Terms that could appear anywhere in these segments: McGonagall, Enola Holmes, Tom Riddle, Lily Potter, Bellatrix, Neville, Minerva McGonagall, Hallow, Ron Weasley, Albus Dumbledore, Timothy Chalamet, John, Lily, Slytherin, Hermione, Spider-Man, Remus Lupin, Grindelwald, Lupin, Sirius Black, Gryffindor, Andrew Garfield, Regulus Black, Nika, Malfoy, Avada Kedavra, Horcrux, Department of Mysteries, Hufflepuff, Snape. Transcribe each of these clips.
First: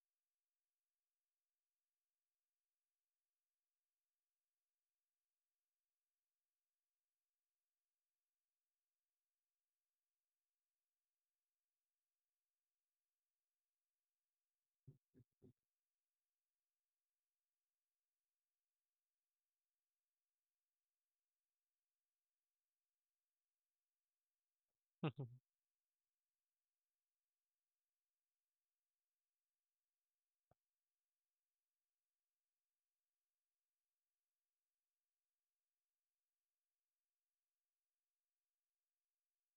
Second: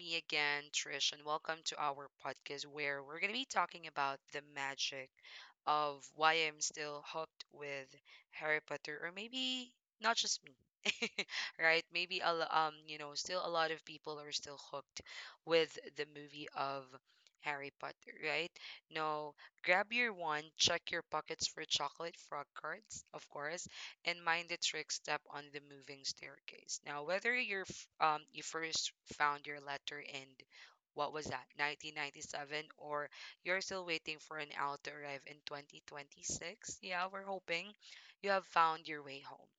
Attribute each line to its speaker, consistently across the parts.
Speaker 1: me again, Trish, and welcome to our podcast where we're going to be talking about the magic of why I'm still hooked with Harry Potter, or maybe not just me, right? Maybe a lo- you know, still a lot of people are still hooked with the movie of Harry Potter, right? No, grab your wand, check your pockets for chocolate frog cards, of course, and mind the trick step on the moving staircase. Now, whether you first found your letter in what was that, 1997, or you're still waiting for an owl to arrive in 2026, yeah, we're hoping you have found your way home.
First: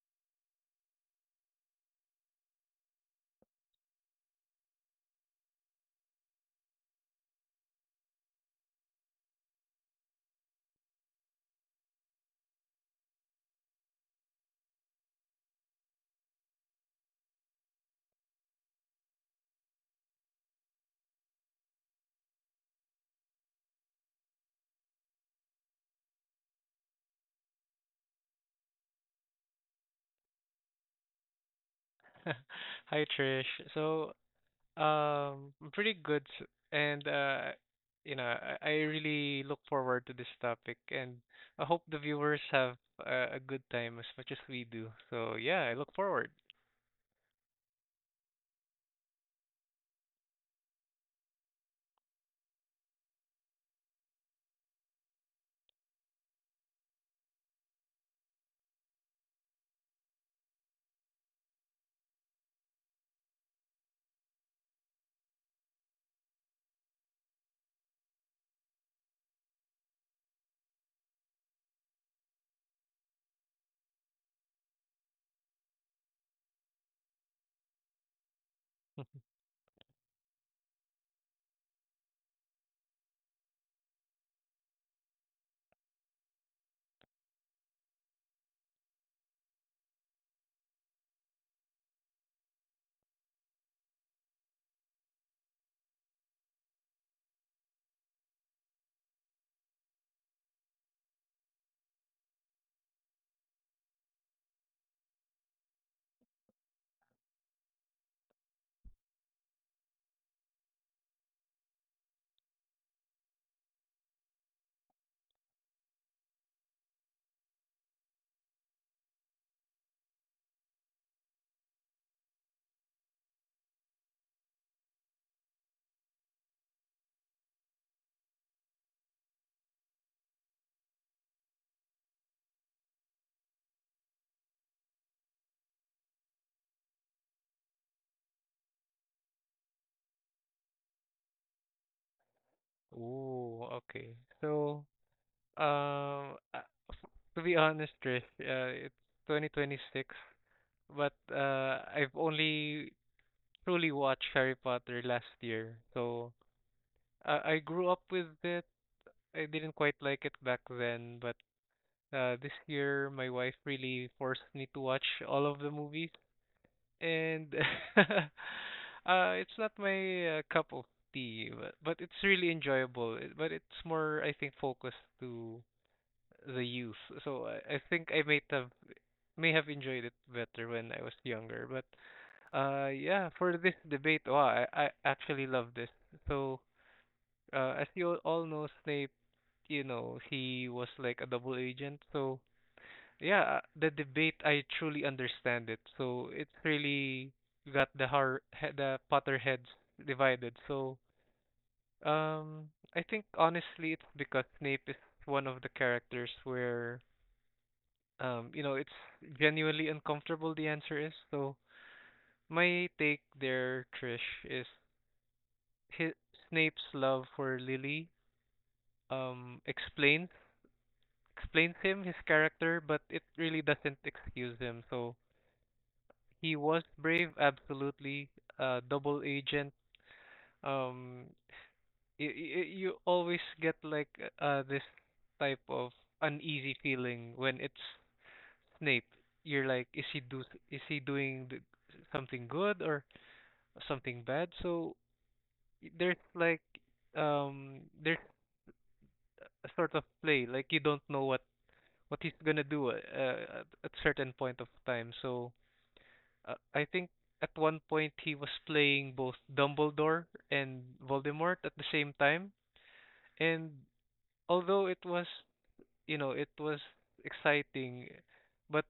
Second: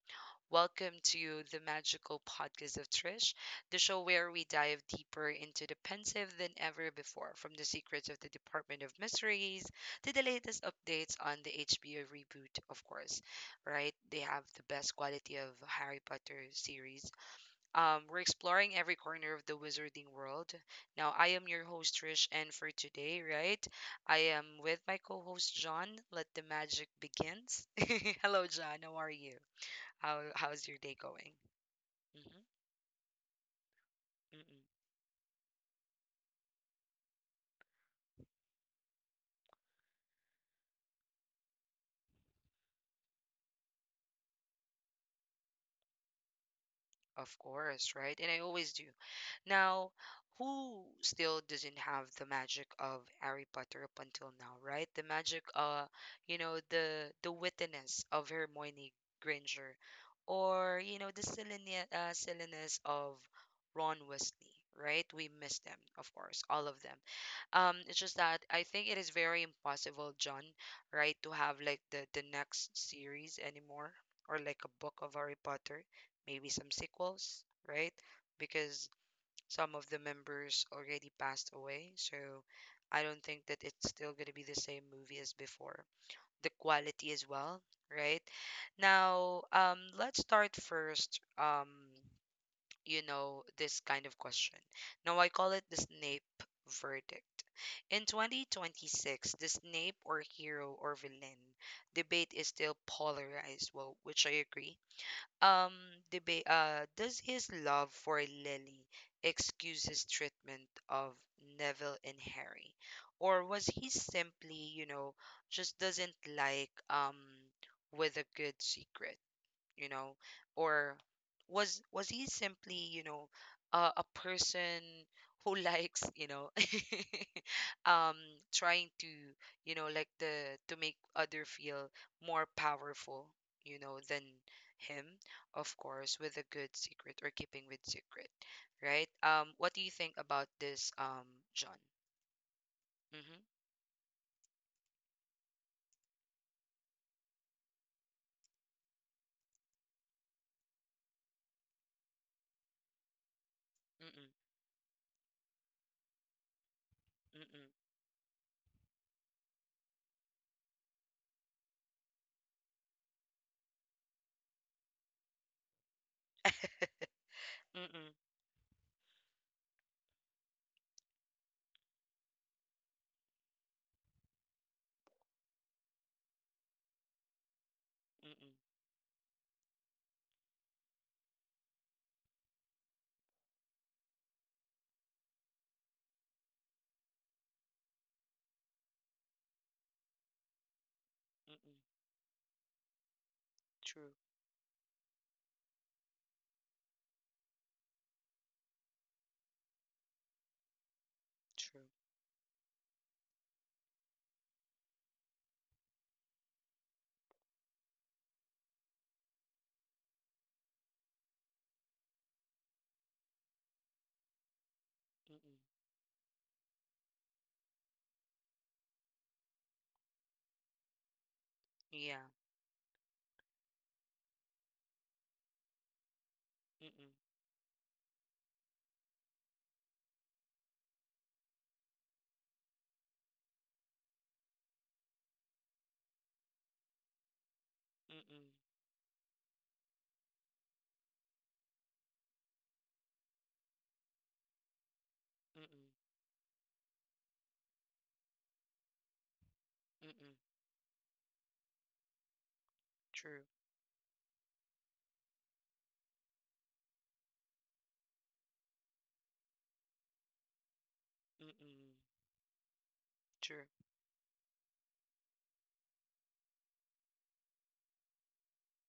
Speaker 1: Welcome to the magical podcast of Trish, the show where we dive deeper into the pensive than ever before, from the secrets of the Department of Mysteries to the latest updates on the HBO reboot, of course. Right? They have the best quality of Harry Potter series. We're exploring every corner of the wizarding world. Now, I am your host, Trish, and for today, right, I am with my co host, John. Let the magic begins. Hello, John. How are you? How's your day going? Mm-hmm.
Speaker 2: Hi Trish. So,
Speaker 1: Mm-hmm.
Speaker 2: I'm pretty good, and I really look forward to this topic, and I hope the viewers have a good time as much as we do. So, yeah, I look forward.
Speaker 1: Of course, right? And I always do. Now, who still doesn't have the magic of Harry Potter up until now, right? The magic, the wittiness of Hermione Granger, or the silliness, silliness of Ron Weasley, right? We miss them, of course, all of them. It's just that I think it is very impossible, John, right, to have like the next series anymore, or like a book of Harry Potter, maybe some sequels, right? Because some of the members already passed away. So I don't think that it's still going to be the same movie as before. The quality as well, right? Now, let's start first, this kind of question. Now, I call it the Snape verdict. In 2026, the Snape or hero or villain debate is still polarized, well, which I agree um, debate. Does his love for Lily excuse his treatment of Neville and Harry, or was he simply, just doesn't like with a good secret, you know, or was he simply, a person who likes, um trying to, the to make other feel more powerful, than him, of course, with a good secret or keeping with secret, right. What do you think about this, John? Mm-hmm.
Speaker 2: Ooh, okay. So, um, uh, to be honest, Trish, it's 2026, but I've only truly
Speaker 1: Mm-mm.
Speaker 2: watched Harry Potter last year. So, I
Speaker 1: Mm-mm.
Speaker 2: grew up with it. I didn't quite like it back then, but this year my wife really forced me to watch all of the movies, and
Speaker 1: Mm-mm.
Speaker 2: uh, it's not my cup of tea, but it's really enjoyable. But it's more, I think, focused to the youth. So I think I may
Speaker 1: Mm-mm.
Speaker 2: have may have enjoyed it better when I was younger. But yeah, for this debate, wow, I actually love this. So as you all know, Snape. He was like a double
Speaker 1: Mm-mm.
Speaker 2: agent. So, yeah, the
Speaker 1: True.
Speaker 2: debate, I truly understand it. So, it really got the the Potterheads divided. So,
Speaker 1: True.
Speaker 2: I think honestly, it's because Snape is one of the characters where, it's genuinely uncomfortable, the answer is. So, my take there, Trish, is
Speaker 1: Mm-mm.
Speaker 2: his, Snape's love for Lily um explains explains him, his
Speaker 1: Yeah.
Speaker 2: character, but it really doesn't excuse him. So he was
Speaker 1: Mm-mm.
Speaker 2: brave, absolutely. Double agent. Um, you always get like this type of uneasy feeling when it's
Speaker 1: Mm-mm.
Speaker 2: Snape. You're like, is he doing something good or something bad? So
Speaker 1: Mm-mm.
Speaker 2: there's like there's a sort of play
Speaker 1: Mm-mm.
Speaker 2: like you don't know what he's gonna do
Speaker 1: True.
Speaker 2: at certain point of time. So I think at one point he was playing both Dumbledore and Voldemort at the
Speaker 1: Mm-mm.
Speaker 2: same time.
Speaker 1: True.
Speaker 2: And although it was, you know, it was exciting, but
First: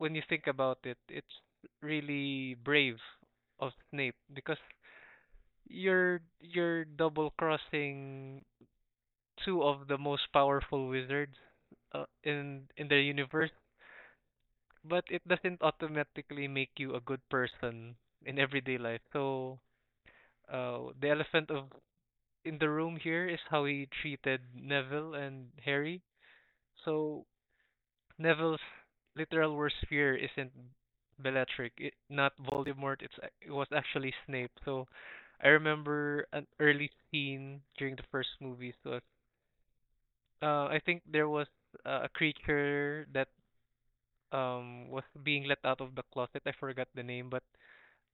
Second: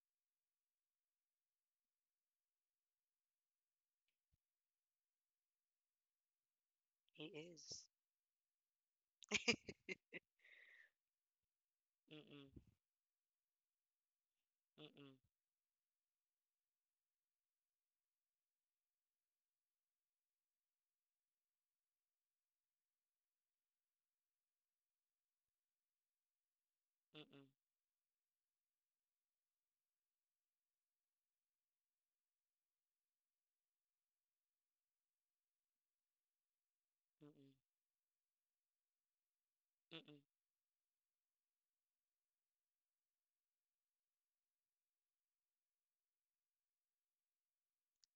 Speaker 2: when you think about it, it's really brave of Snape because you're
Speaker 1: He
Speaker 2: double
Speaker 1: is.
Speaker 2: crossing two of the most powerful wizards
Speaker 1: Mm-mm.
Speaker 2: in the universe, but
Speaker 1: Mm-mm.
Speaker 2: it doesn't automatically make you a good person in everyday life. So the elephant of in the room here is how he treated Neville and Harry. So
Speaker 1: Mm-mm.
Speaker 2: Neville's literal worst fear isn't Bellatrix, not Voldemort. It was actually Snape. So I remember an early
Speaker 1: Mm-mm.
Speaker 2: scene during the first movie. So
Speaker 1: Mm-mm.
Speaker 2: I think there was a creature that was being let out of the closet. I forgot the name, but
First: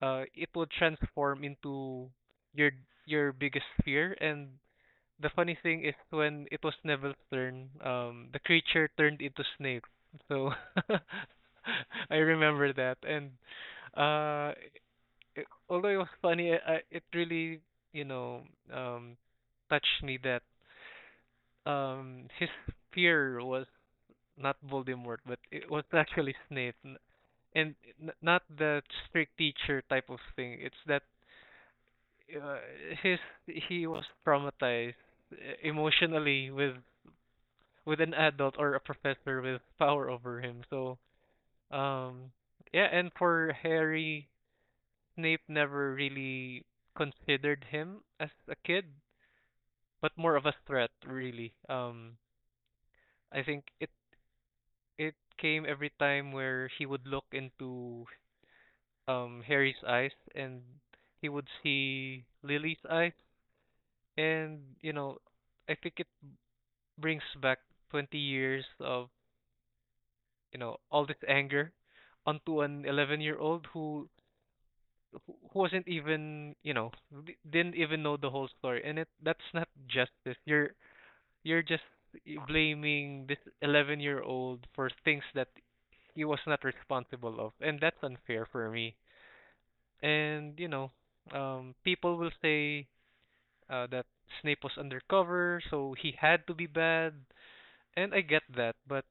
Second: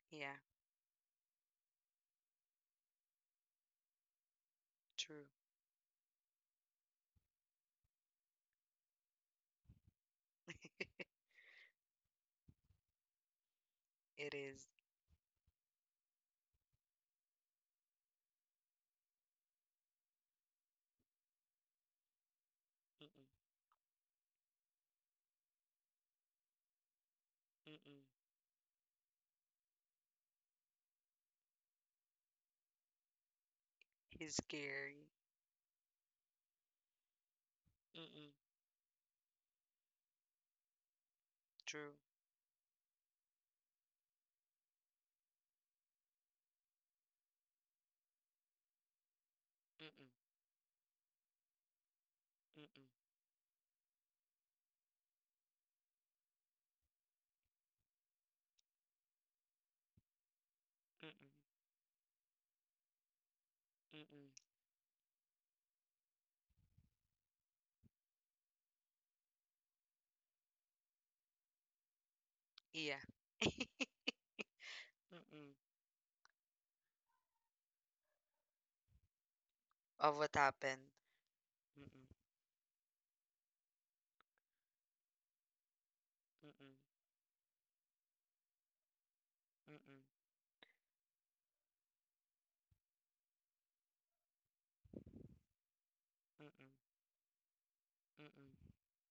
Speaker 1: Yeah.
Speaker 2: it would transform into your your biggest fear, and
Speaker 1: True.
Speaker 2: the funny thing is when it was Neville's turn, the creature turned into Snape. So I remember that, and
Speaker 1: It
Speaker 2: uh,
Speaker 1: is.
Speaker 2: although it was funny, it really you know um touched me that his
Speaker 1: Mm-mm,
Speaker 2: fear was not Voldemort, but it was actually Snape. And
Speaker 1: mm-mm,
Speaker 2: not the strict teacher type of thing. It's that uh, his he was
Speaker 1: he's
Speaker 2: traumatized
Speaker 1: scary.
Speaker 2: uh, emotionally with an
Speaker 1: Mm-mm,
Speaker 2: adult or a professor with power over him. So,
Speaker 1: true,
Speaker 2: um, yeah, and for Harry, Snape never really considered him as a kid,
Speaker 1: mm-mm,
Speaker 2: but more of a threat, really.
Speaker 1: mm-mm,
Speaker 2: I think it came every time where he would look into Harry's eyes and he
Speaker 1: mm-mm,
Speaker 2: would see Lily's eyes,
Speaker 1: mm-mm,
Speaker 2: and you know, I think it brings back 20 years of, you know, all this anger onto an
Speaker 1: yeah,
Speaker 2: 11-year-old
Speaker 1: mm-mm,
Speaker 2: who wasn't even, you know, didn't even know the whole story, and it that's not
Speaker 1: of what
Speaker 2: justice. You're
Speaker 1: happened.
Speaker 2: just
Speaker 1: Mm-mm,
Speaker 2: blaming this 11-year-old for things that he was not
Speaker 1: mm-mm,
Speaker 2: responsible of, and that's unfair for me.
Speaker 1: mm-mm,
Speaker 2: And you know people will say that Snape was undercover so he had to be
Speaker 1: mm-mm,
Speaker 2: bad, and I get
Speaker 1: mm-mm,
Speaker 2: that, but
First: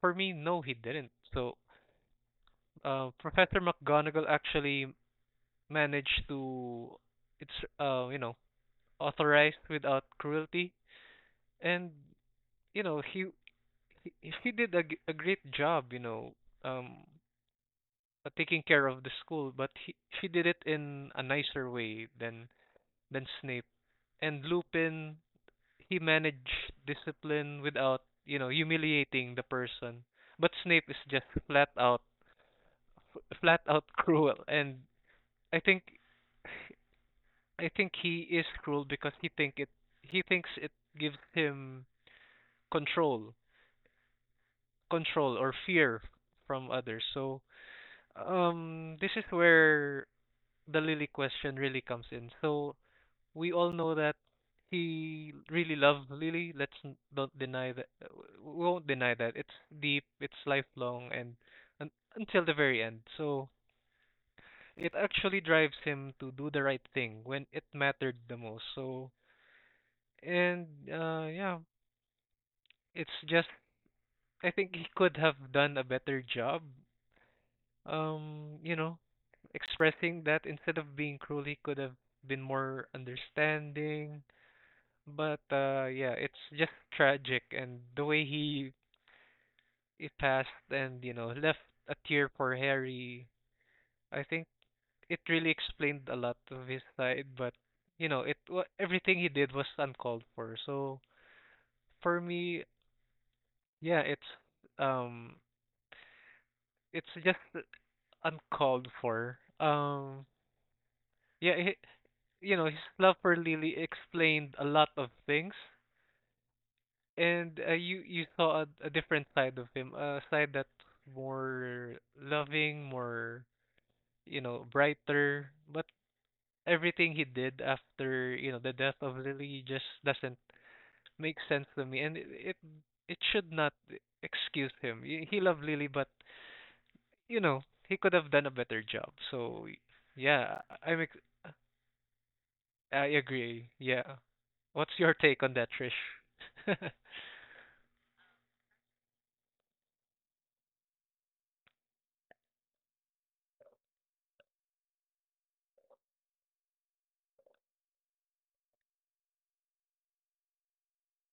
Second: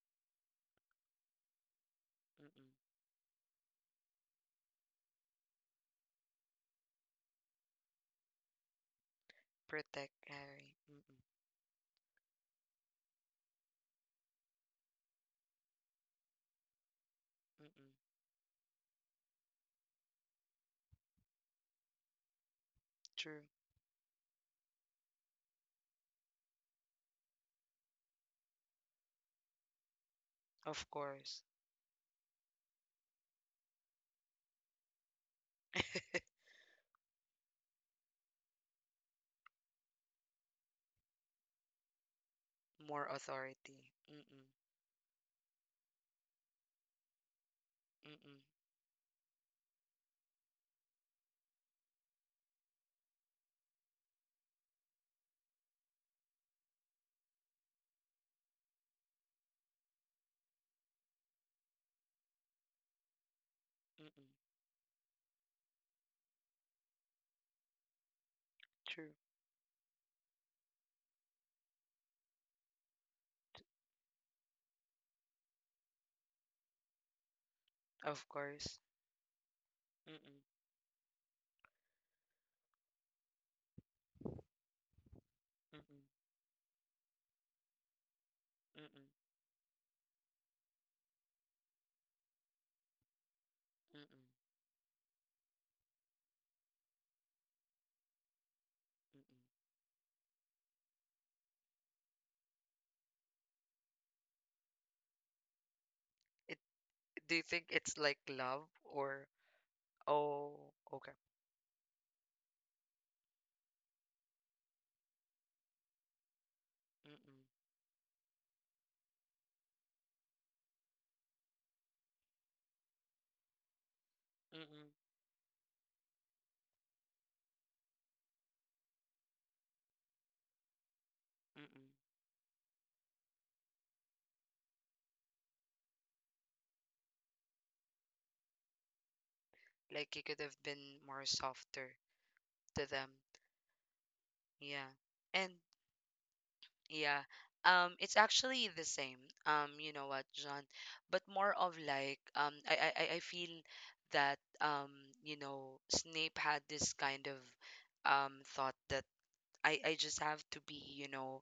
Speaker 2: for me, no, he didn't. So
Speaker 1: mm-mm,
Speaker 2: Professor McGonagall actually managed to it's you know, authorized without
Speaker 1: protect
Speaker 2: cruelty,
Speaker 1: Harry. Mm-mm,
Speaker 2: and you know he, he did a great job, you know, um
Speaker 1: mm-mm,
Speaker 2: taking care of the school, but he did it in a nicer way than
Speaker 1: true.
Speaker 2: Snape and Lupin. He managed discipline without, you know, humiliating the person, but Snape
Speaker 1: Of
Speaker 2: is just
Speaker 1: course.
Speaker 2: flat out flat out cruel, and I think I think he is cruel because he thinks it gives him
Speaker 1: More
Speaker 2: control,
Speaker 1: authority. Mm-mm,
Speaker 2: control or fear from others. So,
Speaker 1: mm-mm,
Speaker 2: this is where the Lily question really comes in. So we all know that he really loved Lily. Don't deny that. We won't deny that. It's deep. It's lifelong, and until the very end. So
Speaker 1: mm-mm.
Speaker 2: it actually drives him to do the right thing when it mattered the most.
Speaker 1: True.
Speaker 2: So and yeah, it's just I think he could have done a better job.
Speaker 1: Of
Speaker 2: You
Speaker 1: course.
Speaker 2: know, expressing
Speaker 1: Mm-mm,
Speaker 2: that instead of being cruel, he could have been more understanding. But
Speaker 1: mm-mm,
Speaker 2: yeah, it's just tragic, and the way he
Speaker 1: mm-mm,
Speaker 2: it passed and you know left a tear for Harry.
Speaker 1: mm-mm,
Speaker 2: I think it really explained a lot of his side, but you know
Speaker 1: mm-mm,
Speaker 2: everything he did was uncalled for. So for me, yeah, um
Speaker 1: it,
Speaker 2: it's
Speaker 1: do you
Speaker 2: just
Speaker 1: think it's like love
Speaker 2: uncalled
Speaker 1: or
Speaker 2: for.
Speaker 1: oh, okay.
Speaker 2: Yeah, you know, his love for Lily explained a lot of things,
Speaker 1: mm-mm,
Speaker 2: and you saw a different side of him, a side that's more loving, more, you know,
Speaker 1: Mm-mm,
Speaker 2: brighter. But everything he did after, you know, the death of Lily just doesn't make sense to
Speaker 1: mm-mm.
Speaker 2: me, and it should not excuse him. He loved Lily, but you know he could have done a better job. So
Speaker 1: Like you could have
Speaker 2: yeah,
Speaker 1: been
Speaker 2: I'm
Speaker 1: more softer to
Speaker 2: I
Speaker 1: them.
Speaker 2: agree. Yeah.
Speaker 1: Yeah.
Speaker 2: What's your take
Speaker 1: And
Speaker 2: on that, Trish?
Speaker 1: yeah. It's actually the same. You know what, John? But more of like, I feel that Snape had this kind of thought that I just have to be,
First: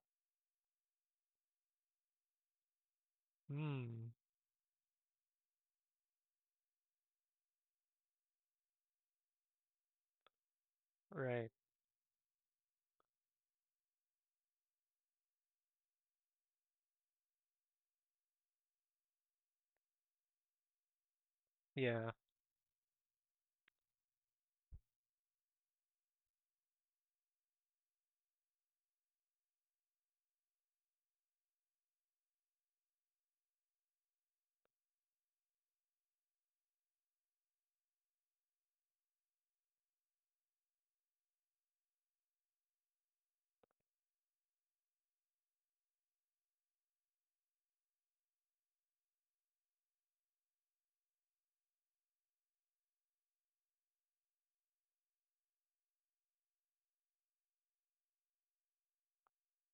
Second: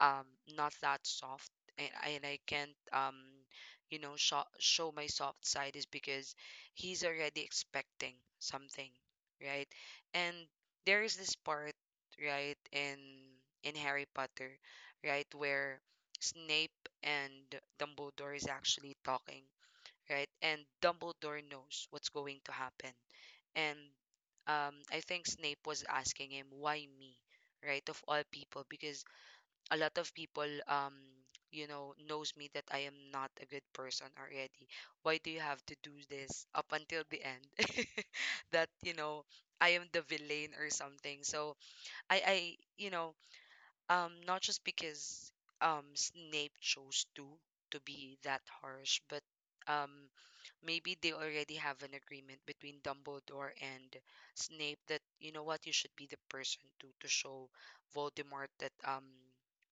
Speaker 1: um, not that soft, and I can't,
Speaker 2: Hmm.
Speaker 1: show my soft side, is because he's already expecting something, right? And there is this
Speaker 2: Right.
Speaker 1: part, right, in Harry Potter, right, where Snape and Dumbledore is actually talking, right? And Dumbledore knows what's
Speaker 2: Yeah.
Speaker 1: going to happen. And I think Snape was asking him, why me? Right? Of all people, because a lot of people, knows me that I am not a good person already. Why do you have to do this up until the end? that, I am the villain or something. So I, I, you know, not just because Snape chose to be that harsh, but um maybe they already have an agreement between Dumbledore and Snape, that you know what, you should be the person to show Voldemort that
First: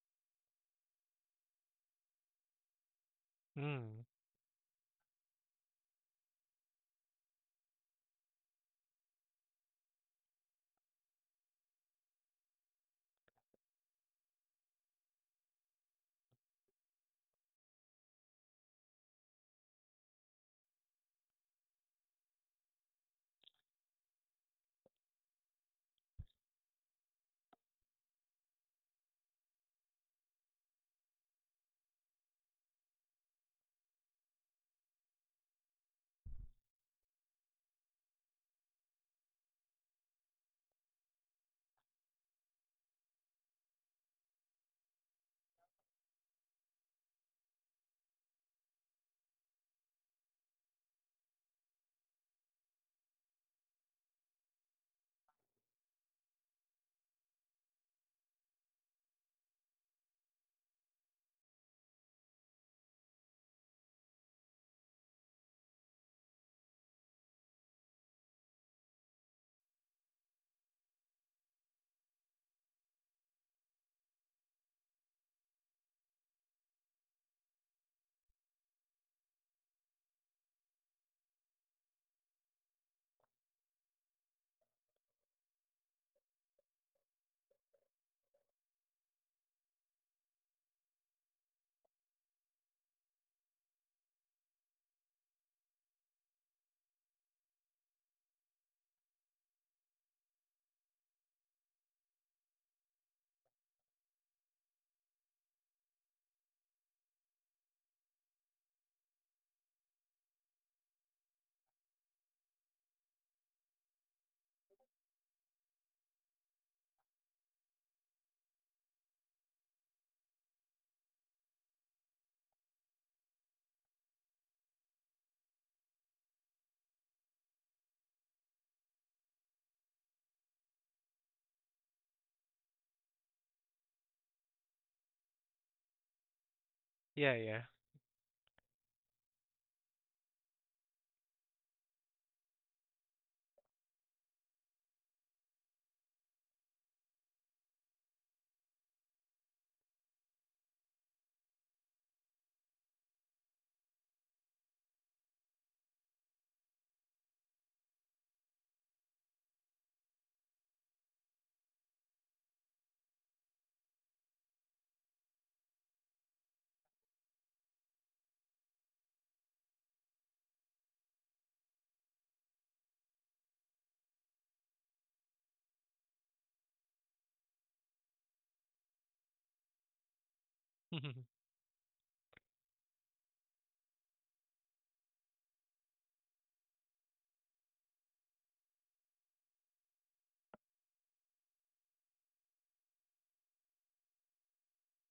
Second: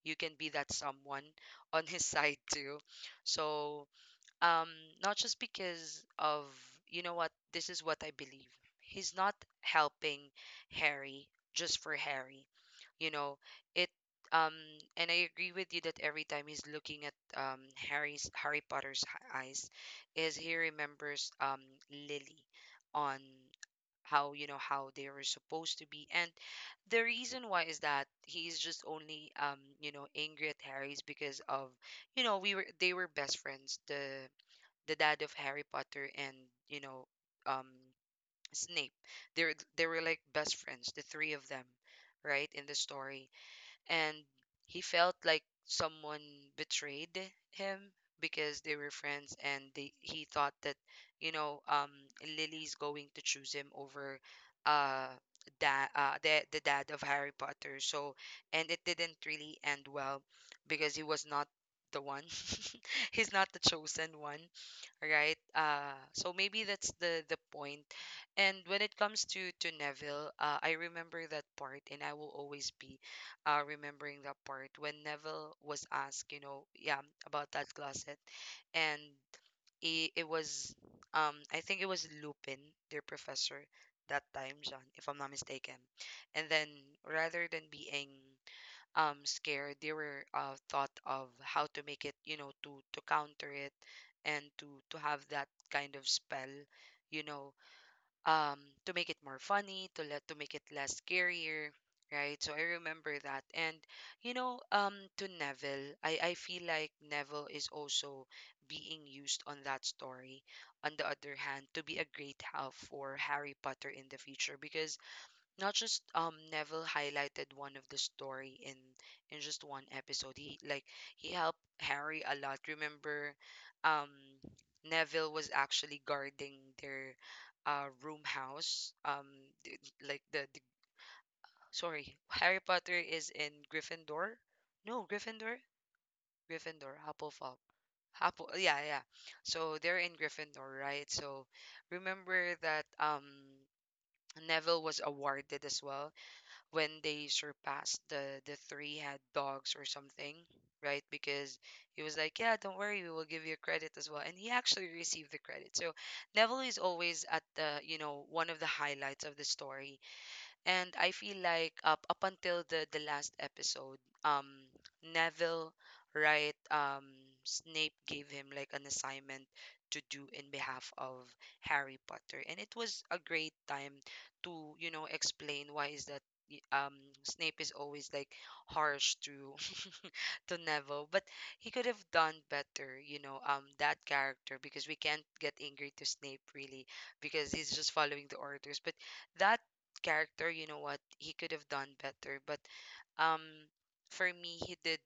Speaker 1: you can be that someone on his side too. So
Speaker 2: Hmm.
Speaker 1: um not just because of, you know what, this is what I believe, he's not helping Harry just for Harry, you know it um and I agree with you that every time he's looking at Harry Potter's eyes, is he remembers Lily, on how, you know, how they were supposed to be. And the reason why is that he's just only, angry at Harry's, because of, you know we were they were best friends, the dad of Harry Potter and, you know um Snape. They were like best friends, the three of them, right, in the story. And he felt like someone betrayed him because they were friends and they he thought that, you know, um Lily's going to choose him over uh da the dad of Harry Potter. So, and it didn't really end well because he was not the one. He's not the chosen one, right? So maybe that's the point. And when it comes to Neville, I remember that part, and I will always be remembering that part when Neville was asked, you know, yeah, about that closet, and it was, I think it was Lupin, their professor that time, John, if I'm not mistaken. And then rather than being scared, they were thought of how to make it, you know, to counter it, and to have that kind of spell, you know um to make it more funny, to let to make it less scarier, right? So I remember that. And, to Neville, I feel like Neville is also being used on that story, on the other hand, to be a great help for Harry Potter in the future, because not just Neville highlighted one of the story in just one episode. He, like, he helped Harry a lot. Remember, um Neville was actually guarding their room house. Th- like the sorry, Harry Potter is in Gryffindor? No, Gryffindor? Gryffindor,
Speaker 2: Yeah,
Speaker 1: Hufflepuff.
Speaker 2: yeah.
Speaker 1: Apple, yeah, yeah. So they're in Gryffindor, right? So remember that Neville was awarded as well when they surpassed the three head dogs or something, right? Because he was like, "Yeah, don't worry, we will give you credit as well," and he actually received the credit. So Neville is always at the, you know, one of the highlights of the story. And I feel like up until the last episode, um, Neville, right, Snape gave him like an assignment to do in behalf of Harry Potter, and it was a great time to, you know, explain why is that y- um Snape is always like harsh to Neville, but he could have done better, you know, that character, because we can't get angry to Snape, really, because he's just following the orders. But that character, you know what, he could have done better. But um, for me, he did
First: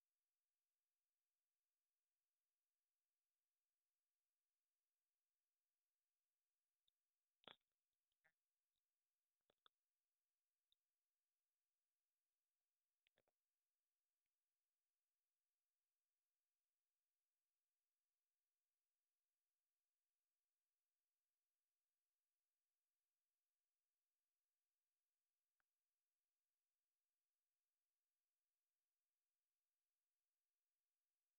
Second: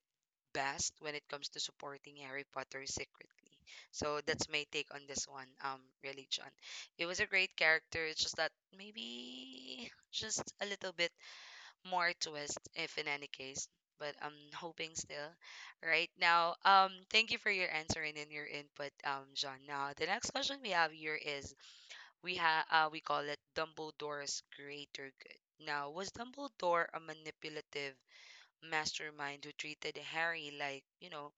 Speaker 1: best when it comes to supporting Harry Potter secretly. So that's my take on this one, really, John. It was a great character. It's just that maybe just a little bit more twist, if in any case, but I'm hoping still. Right now, thank you for your answering and your input, John. Now, the next question we have here is, we have, we call it Dumbledore's greater good. Now, was Dumbledore a manipulative mastermind who treated Harry like,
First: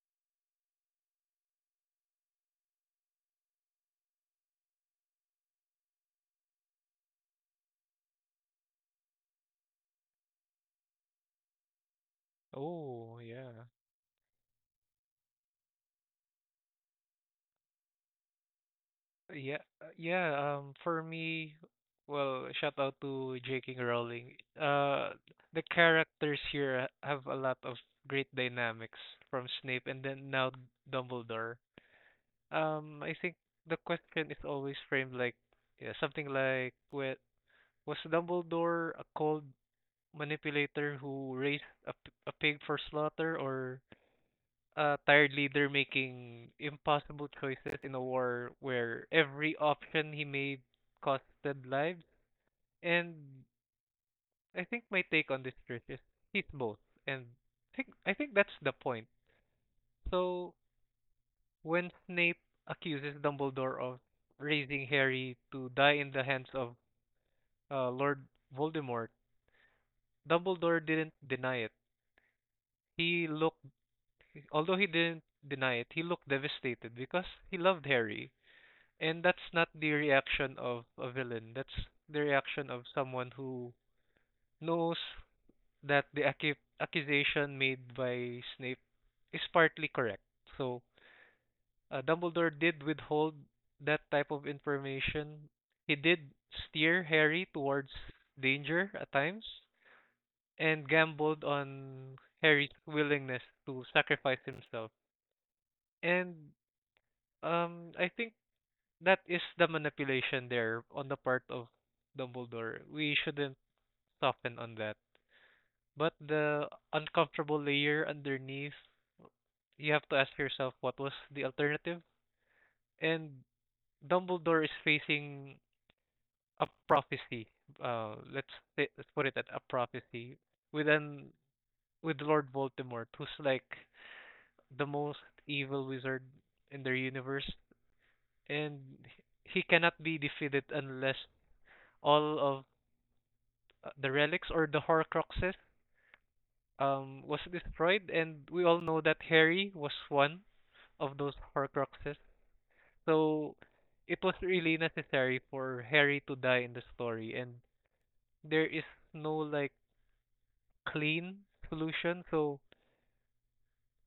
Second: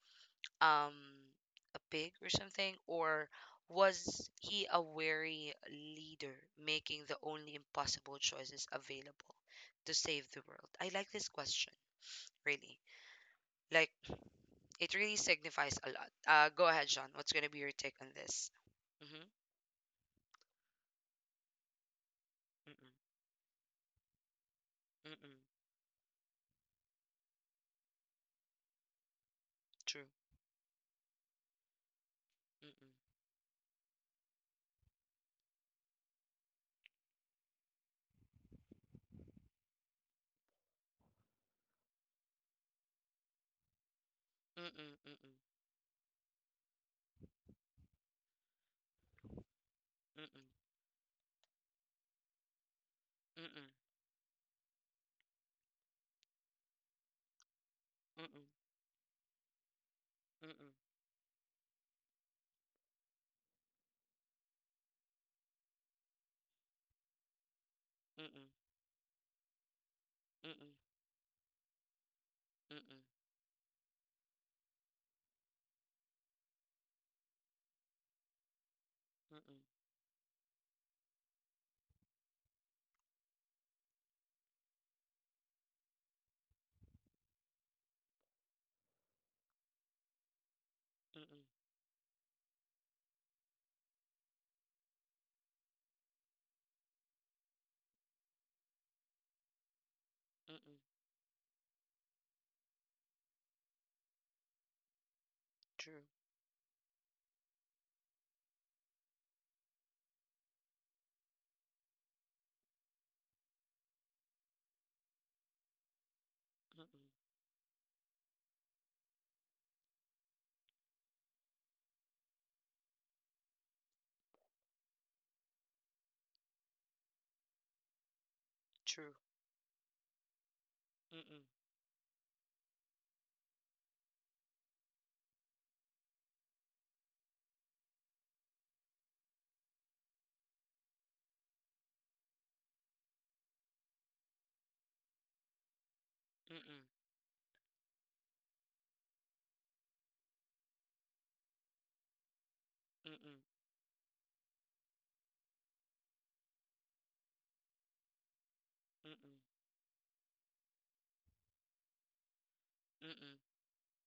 Speaker 1: um a pig or something, or was he a wary leader making the only impossible choices available to save the world? I like this question, really.
Speaker 2: Oh, yeah.
Speaker 1: Like, it really signifies a lot. Go ahead, John. What's going to be your take on this? Mhm.
Speaker 2: Yeah. For me, well, shout
Speaker 1: Mm-mm,
Speaker 2: out to J.K. Rowling. Uh,
Speaker 1: mm-mm,
Speaker 2: the characters here have a lot of great dynamics from Snape and
Speaker 1: true,
Speaker 2: then now Dumbledore.
Speaker 1: mm-mm,
Speaker 2: I think the question is always framed like yeah, something like, Was Dumbledore a cold manipulator who raised a pig for slaughter, or
Speaker 1: mm-mm,
Speaker 2: a tired
Speaker 1: mm-mm,
Speaker 2: leader making impossible choices in a war where every option he
Speaker 1: mm-mm,
Speaker 2: made costed lives. And
Speaker 1: mm-mm,
Speaker 2: I think my take on this Trish is he's both. And I think
Speaker 1: mm-mm,
Speaker 2: that's the point.
Speaker 1: mm-mm,
Speaker 2: So
Speaker 1: mm-mm,
Speaker 2: when Snape accuses Dumbledore of raising Harry to die in the hands of Lord
Speaker 1: mm-mm,
Speaker 2: Voldemort, Dumbledore didn't deny it.
Speaker 1: mm-mm,
Speaker 2: He looked Although he didn't deny it, he looked devastated because he loved Harry. And that's
Speaker 1: mm-mm,
Speaker 2: not the reaction of a villain. That's the reaction of someone who knows that the accusation made by Snape is partly correct. So
Speaker 1: mm-mm,
Speaker 2: Dumbledore did withhold that type of information. He did steer Harry towards danger at times
Speaker 1: mm-mm,
Speaker 2: and gambled on Harry's willingness to sacrifice himself.
Speaker 1: true,
Speaker 2: And I think that is the manipulation there on the part of Dumbledore. We shouldn't soften on that. But the
Speaker 1: mm-mm,
Speaker 2: uncomfortable layer underneath, you have to ask yourself what was the alternative? And Dumbledore is facing a prophecy. Let's say, let's
Speaker 1: true.
Speaker 2: put it at a prophecy with an
Speaker 1: Mm-mm,
Speaker 2: with Lord Voldemort, who's like the most evil wizard in their universe, and he cannot be defeated unless all of the relics or the Horcruxes
Speaker 1: mm-mm,
Speaker 2: was destroyed, and we all know that Harry was one of those Horcruxes.
Speaker 1: mm-mm,
Speaker 2: So it was really necessary for Harry to die in the story, and there is no
Speaker 1: mm-mm,
Speaker 2: like clean solution. So
Speaker 1: mm-mm,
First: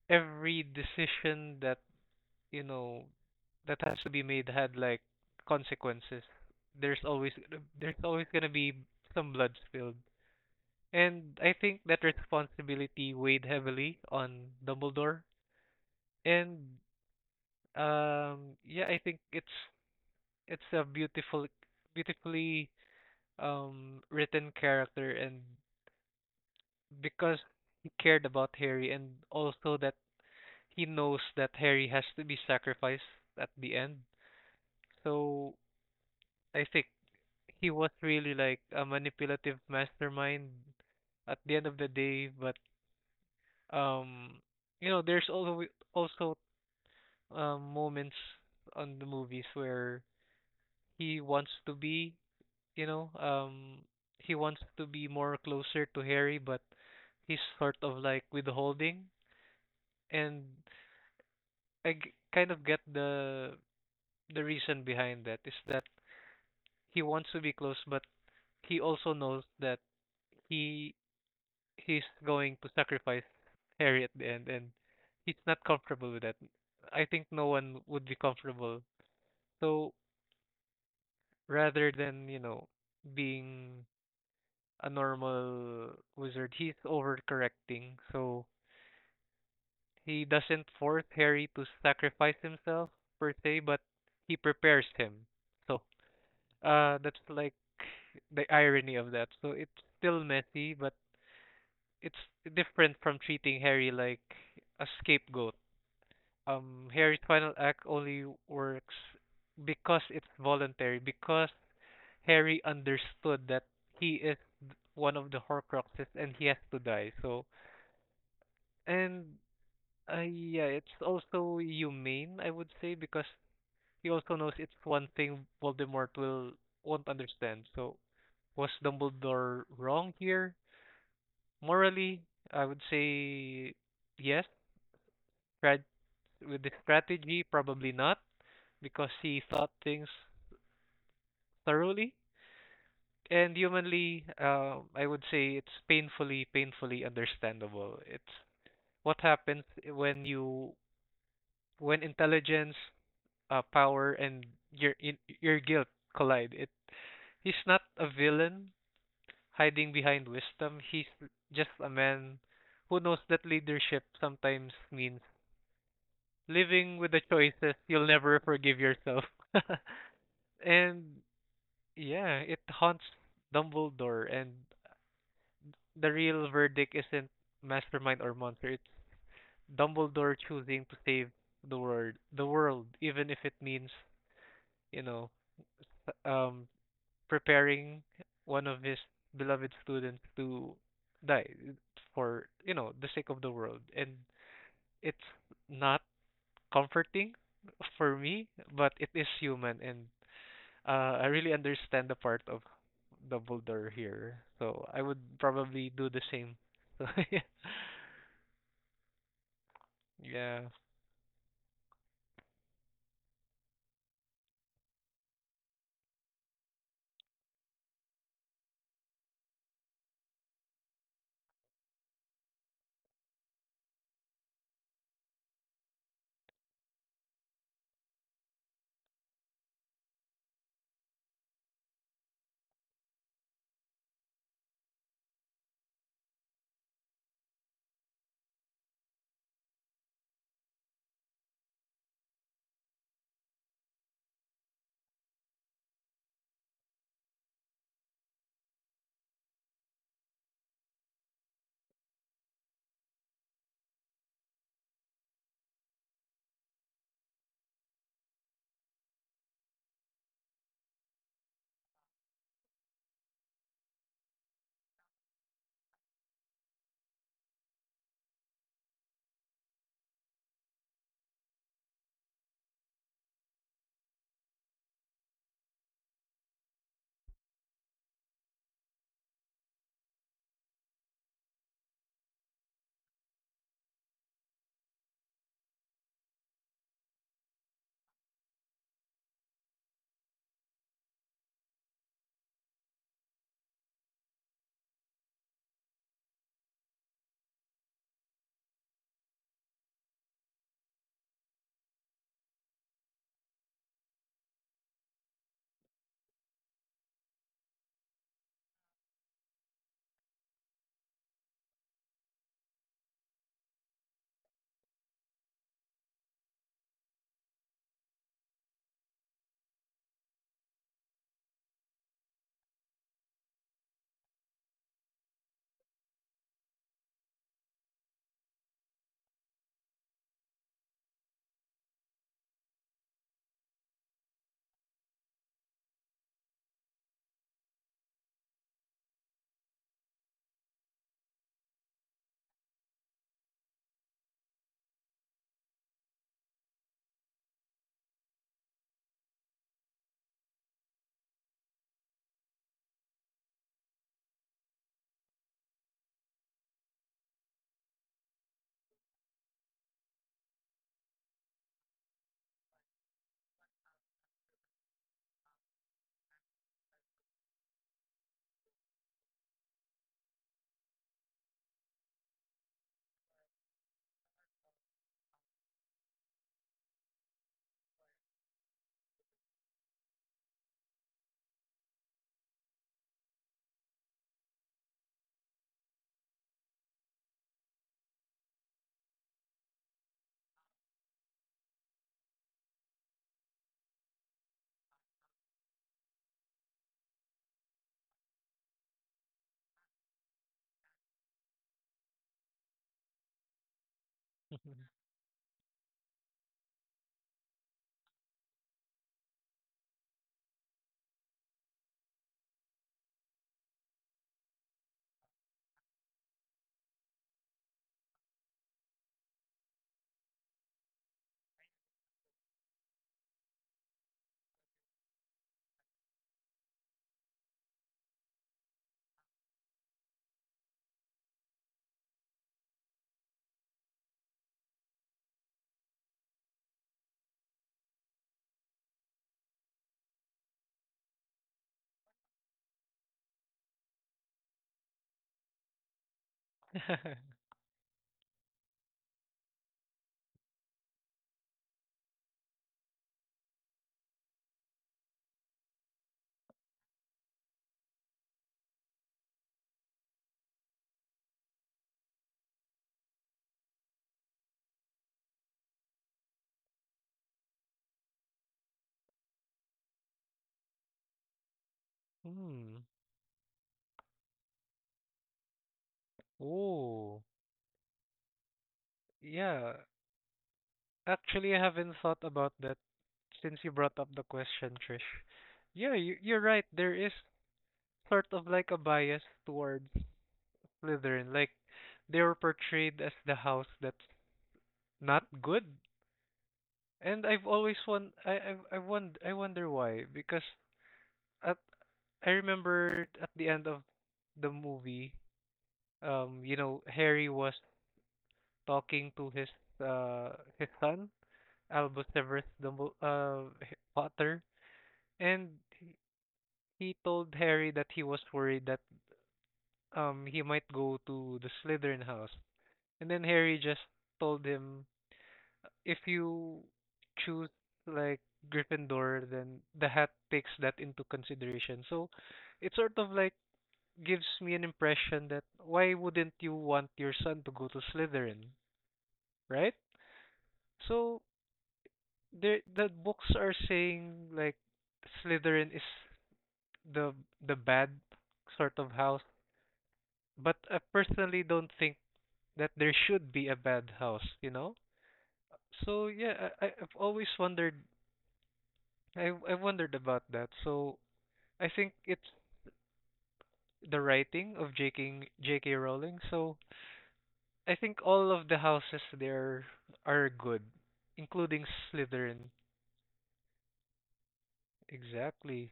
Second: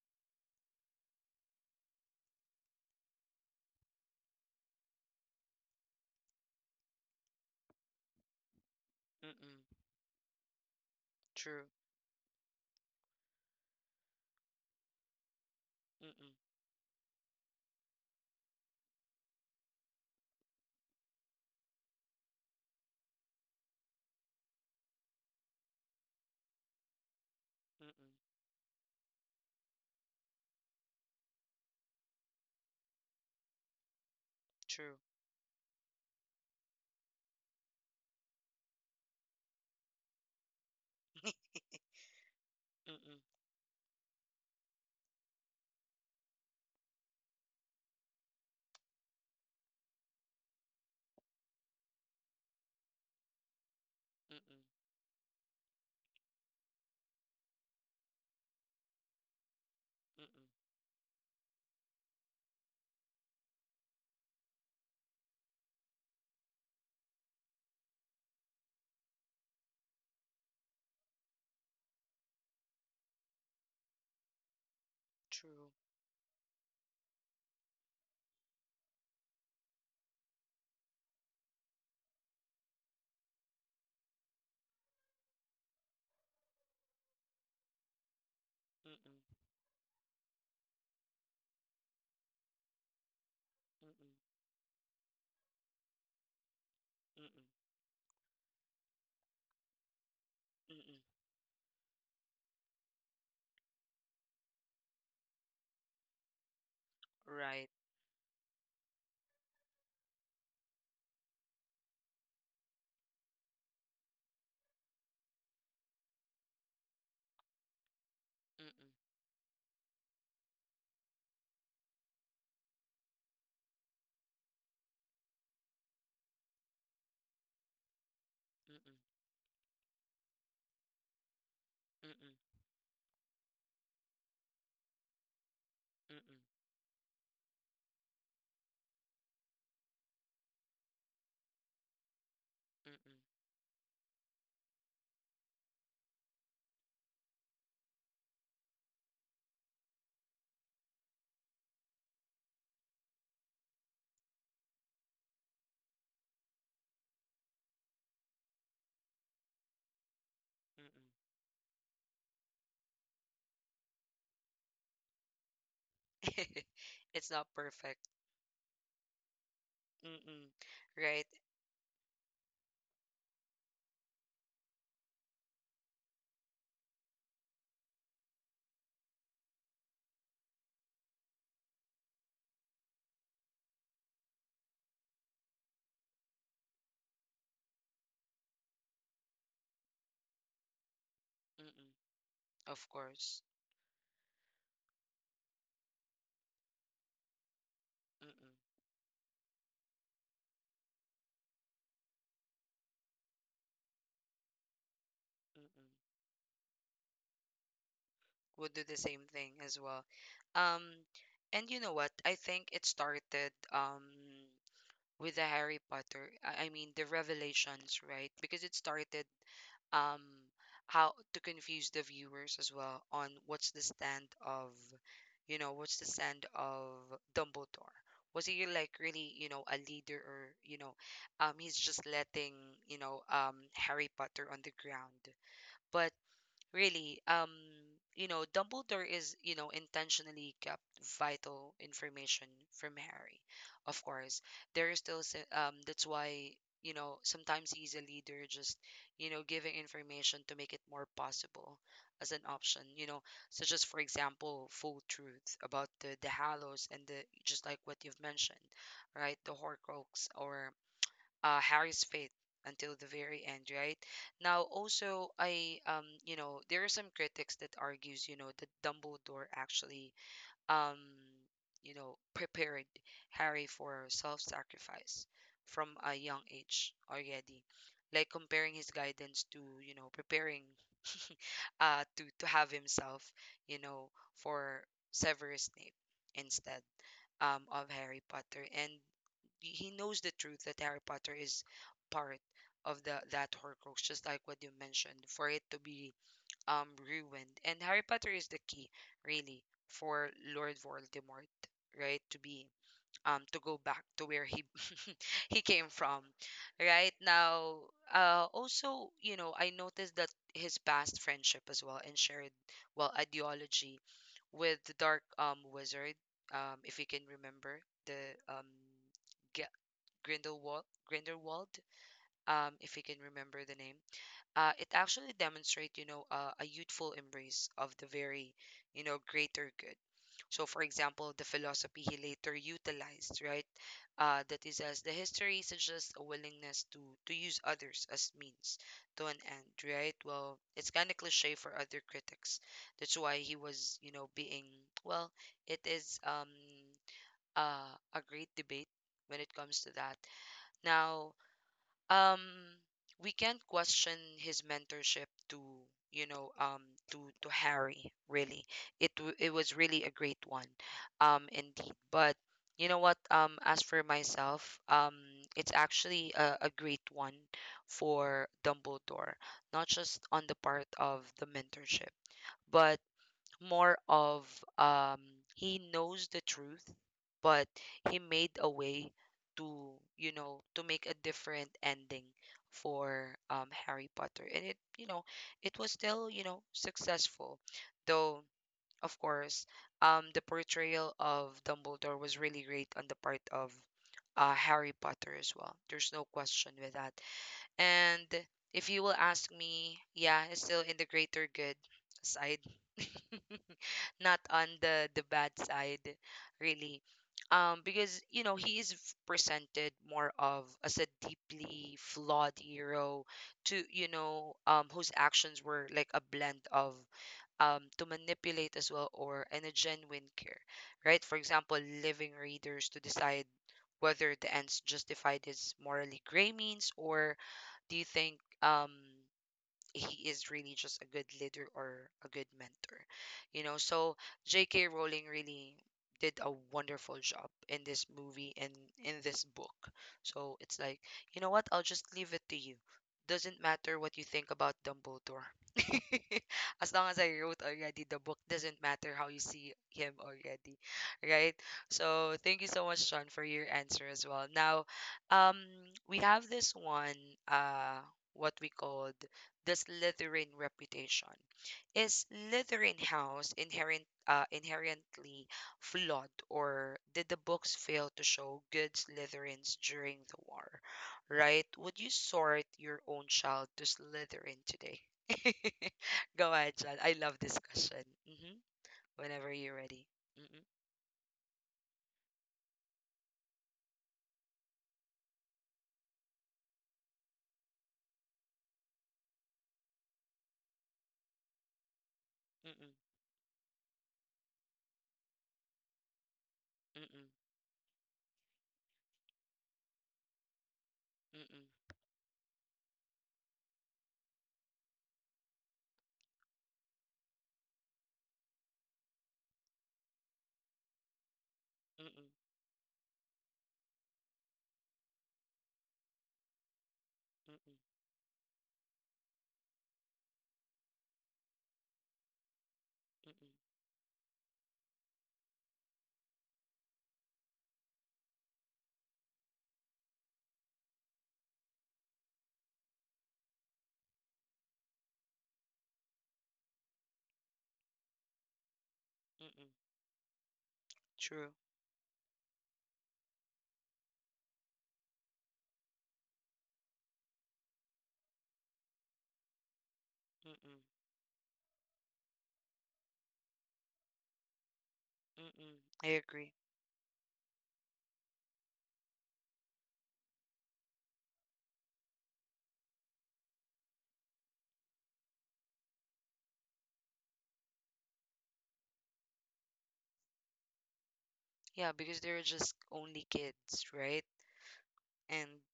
Speaker 2: every decision that you know that has to be made had like consequences. There's always there's always gonna be some blood
Speaker 1: mm-mm,
Speaker 2: spilled. And I
Speaker 1: true.
Speaker 2: think that responsibility weighed heavily on Dumbledore.
Speaker 1: Mm-mm,
Speaker 2: And yeah, I think it's a beautifully written character, and because he
Speaker 1: mm-mm,
Speaker 2: cared about Harry and also that he knows that Harry has to be sacrificed at the end.
Speaker 1: true.
Speaker 2: So I think he was really like a manipulative mastermind at the end of the day, but
Speaker 1: Mm-mm,
Speaker 2: um you know, there's also moments on the movies where he wants to be, you know, um, he
Speaker 1: mm-mm,
Speaker 2: wants to be more closer to Harry, but he's sort of like withholding. And
Speaker 1: mm-mm,
Speaker 2: I kind of get the reason behind that is that he wants to be close, but he also knows that he he's going to sacrifice Harry at the end, and he's not
Speaker 1: true.
Speaker 2: comfortable with that. I think no one would be comfortable. So rather than, you know, being a normal wizard, he's overcorrecting. So
Speaker 1: Mm-mm,
Speaker 2: he doesn't force Harry to sacrifice himself per se, but
Speaker 1: mm-mm,
Speaker 2: he prepares him. So that's
Speaker 1: mm-mm,
Speaker 2: like the irony of that. So it's still messy, but
Speaker 1: mm-mm,
Speaker 2: it's different from treating Harry like a scapegoat. Harry's final
Speaker 1: right.
Speaker 2: act only works because it's voluntary, because Harry understood that he is one of the Horcruxes and he has to die. So,
Speaker 1: Mm-mm,
Speaker 2: and yeah, it's also humane, I would say, because he also knows it's one thing Voldemort will won't understand. So, was
Speaker 1: mm-mm,
Speaker 2: Dumbledore wrong here?
Speaker 1: mm-mm,
Speaker 2: Morally,
Speaker 1: mm-mm,
Speaker 2: I would say yes. Tried
Speaker 1: mm-mm,
Speaker 2: with the strategy, probably not, because he thought things thoroughly. And humanly, I would say it's painfully, painfully understandable. It's what happens when intelligence, power, and your guilt collide. It He's not a villain hiding behind wisdom.
Speaker 1: mm-mm.
Speaker 2: He's just a man who knows that leadership sometimes means living with the
Speaker 1: It's not
Speaker 2: choices you'll
Speaker 1: perfect.
Speaker 2: never forgive yourself.
Speaker 1: Mm-mm,
Speaker 2: And
Speaker 1: right.
Speaker 2: yeah, it haunts Dumbledore, and the real verdict isn't mastermind or monster. It's Dumbledore choosing to save the world, even if it means you know, um, preparing one of his beloved students to die
Speaker 1: Mm-mm,
Speaker 2: for
Speaker 1: of
Speaker 2: the sake of
Speaker 1: course.
Speaker 2: the world. And it's not comforting for me,
Speaker 1: Mm-mm,
Speaker 2: but it is human, and I really understand the part of Dumbledore here. So I would
Speaker 1: mm-mm.
Speaker 2: probably do the same. So yeah.
Speaker 1: Would do the same thing as well.
Speaker 2: Yeah.
Speaker 1: Um, and you know what? I think it started. With the Harry Potter. I mean the revelations, right? Because it started um how to confuse the viewers as well on what's the stand of, you know, what's the stand of Dumbledore? Was he like really, you know, a leader, or, you know, he's just letting, you know, Harry Potter on the ground. Really, Dumbledore intentionally kept vital information from Harry. Of course, there is still, that's why, sometimes he's a leader, just, giving information to make it more possible as an option, such as, for example, full truth about the Hallows and the, just like what you've mentioned, right? The Horcrux or Harry's fate until the very end, right? Now, also, there are some critics that argues, that Dumbledore actually um, prepared Harry for self-sacrifice from a young age already, like comparing his guidance to, preparing to have himself, you know, for Severus Snape instead of Harry Potter, and he knows the truth that Harry Potter is part of the that Horcrux, just like what you mentioned, for it to be ruined. And Harry Potter is the key, really, for Lord Voldemort, right, to be to go back to where he he came from, right now. Also, you know, I noticed that his past friendship as well and shared well ideology with the dark wizard, if you can remember the um Grindelwald, Grindelwald, if you can remember the name. It actually demonstrates, a youthful embrace of the very, greater good. So, for example, the philosophy he later utilized, right? That is, as the history suggests, a willingness to use others as means to an end, right? Well, it's kind of cliche for other critics. That's why he was, being well. It is a great debate when it comes to that. Now, um we can't question his mentorship to you know um to Harry. Really, it was really a great one indeed, but you know what as for myself, it's actually a great one for Dumbledore, not just on the part of the mentorship, but more of, um he knows the truth, but he made a way to, to make a different ending for Harry Potter, and it was still, successful. Though of course, the portrayal of Dumbledore was really great on the part of Harry Potter as well. There's no question with that. And if you will ask me, yeah, it's still in the greater good side, not on the bad side, really. Because, you know, he is presented more of as a deeply flawed hero, to you know whose actions were like a blend of, to manipulate as well, or and a genuine care, right? For example, living readers to decide whether the ends justified his morally gray means, or do you think um he is really just a good leader or a good mentor. You know, so J.K. Rowling really did a wonderful job in this movie and in this book. So it's like, you know what? I'll just leave it to you. Doesn't matter what you think about Dumbledore. As long as I wrote already the book, doesn't matter how you see him already, right? So thank you so much, Sean, for your answer as well. Now, um, we have this one, uh, what we called the Slytherin reputation. Is Slytherin House inherent, inherently flawed, or did the books fail to show good Slytherins during the war? Right? Would you sort
Speaker 2: Hmm.
Speaker 1: your own child to Slytherin today? Go ahead, John. I
Speaker 2: Oh,
Speaker 1: love this question. Hmm. Whenever
Speaker 2: yeah.
Speaker 1: you're ready. Mm-mm,
Speaker 2: Actually, I haven't thought about that since you brought up the question, Trish. Yeah, you're right. There is sort of like a bias towards Slytherin. Like, they were
Speaker 1: mm-mm,
Speaker 2: portrayed as the house that's not good. And
Speaker 1: mm-mm,
Speaker 2: I've always won. I won. I wonder why. Because at
Speaker 1: mm-mm,
Speaker 2: I remember at the end of the movie, you know, Harry was talking to his son Albus
Speaker 1: mm-mm,
Speaker 2: Severus Potter, and he he told Harry
Speaker 1: mm-mm,
Speaker 2: that he was worried that he might go to the Slytherin house, and then
Speaker 1: mm-mm,
Speaker 2: Harry just told him if you choose like Gryffindor, then the hat takes that into consideration. So it sort of like gives me an impression that why wouldn't you want your son to go to Slytherin, right?
Speaker 1: mm-mm.
Speaker 2: So
Speaker 1: True.
Speaker 2: there, the books are saying like Slytherin is the the bad sort of house, but I
Speaker 1: Mm-mm,
Speaker 2: personally don't think that there should be a bad house, you know?
Speaker 1: mm-mm.
Speaker 2: So
Speaker 1: I
Speaker 2: yeah,
Speaker 1: agree.
Speaker 2: I've always wondered I wondered about that. So I think it's the writing of J.K. Rowling. So I think all of the houses there are good, including
Speaker 1: Yeah, because they're
Speaker 2: Slytherin.
Speaker 1: just only kids, right? And
Speaker 2: Exactly.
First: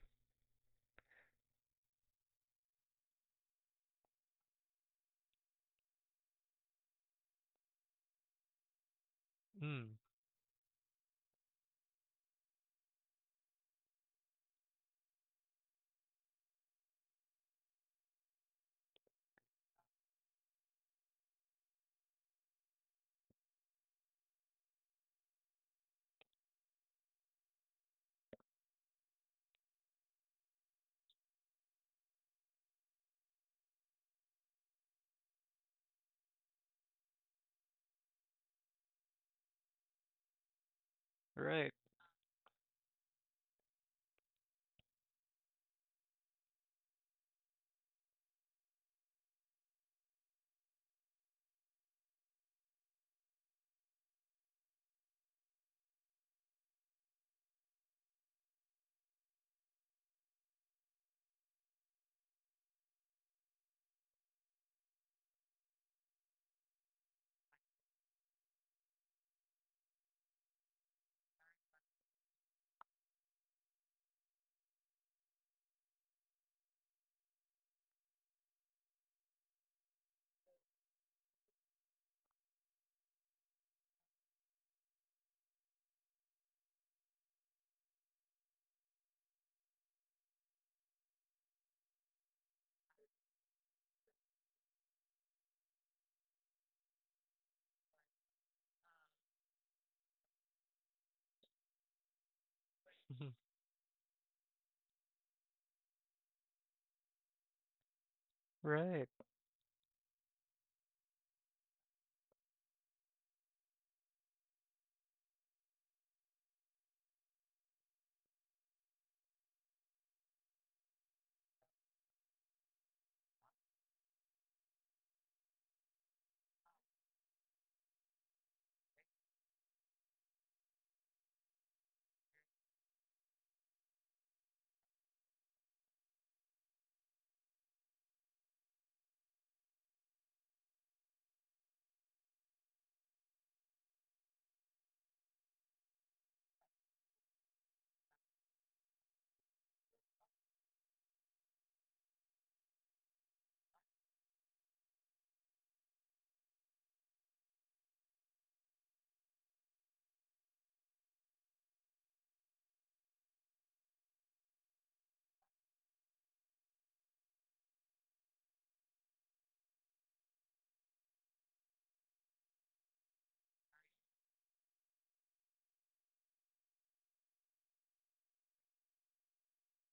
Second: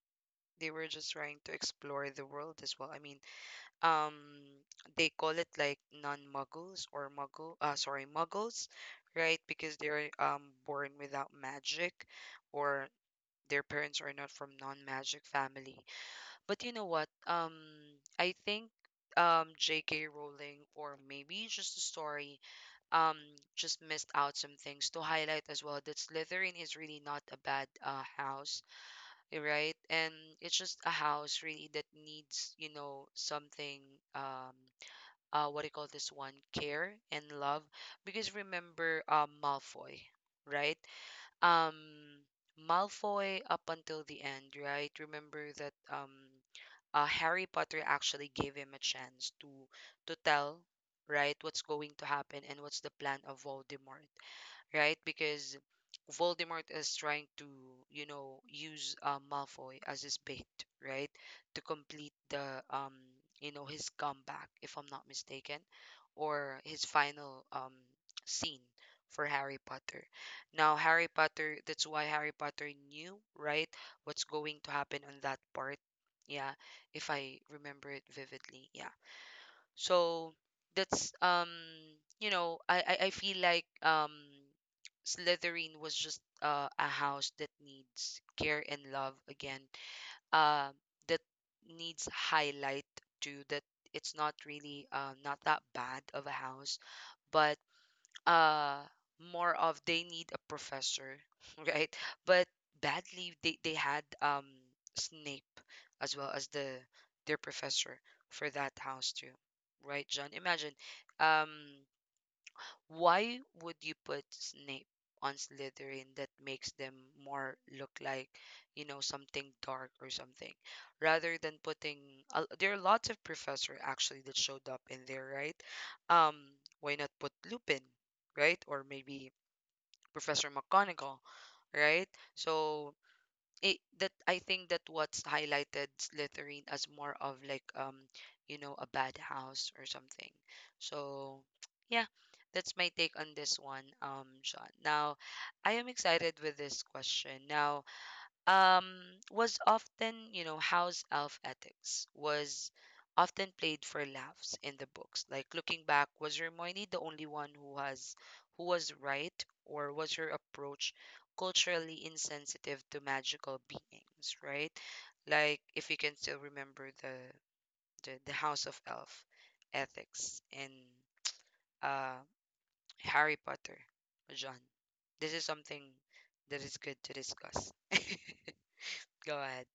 Speaker 1: they were just trying to explore the world as well. I mean, um, they call it like non-muggles or muggle, sorry, muggles, right? Because
Speaker 2: Hmm.
Speaker 1: they're born without magic, or their parents are not from non-magic family. But you know what? I think J.K. Rowling, or maybe just the story, um just missed out some things to highlight as well, that Slytherin is really not a bad house, eh, right? And it's just a house really that needs, you know, something, um what do you call this one? Care and love. Because remember Malfoy, right?
Speaker 2: Right.
Speaker 1: Um Malfoy up until the end, right? Remember that Harry Potter actually gave him a chance to tell, right, what's going to happen and what's the plan of Voldemort, right? Because Voldemort is trying to, you know, use, Malfoy as his bait, right? To complete the, you know, his comeback, if I'm not mistaken, or his final, scene for Harry Potter. Now, Harry Potter, that's why Harry Potter knew, right, what's going to happen on that part. Yeah, if I remember it vividly. Yeah, so that's you know, I feel like Slytherin was just, a house that needs care and love again, uh, that needs highlight too, that it's not really, not that bad of a house, but uh more of, they need a professor. Right? But badly they had, Snape, as well as the their professor for that
Speaker 2: Right.
Speaker 1: house too, right, John? Imagine, um why would you put Snape on Slytherin? That makes them more look like, you know, something dark or something, rather than putting? There are lots of professor actually that showed up in there, right? Um, why not put Lupin, right? Or maybe Professor McGonagall, right? So it that, I think that, what's highlighted Slytherin as more of like, you know, a bad house or something. So yeah, that's my take on this one, Sean. Now, I am excited with this question. Now, um, was often, you know, house elf ethics was often played for laughs in the books. Like looking back, was Hermione the only one who was right, or was her approach culturally insensitive to magical beings? Right, like if you can still remember the House of Elf ethics in, uh, Harry Potter, John. This is something that is good to discuss. Go ahead.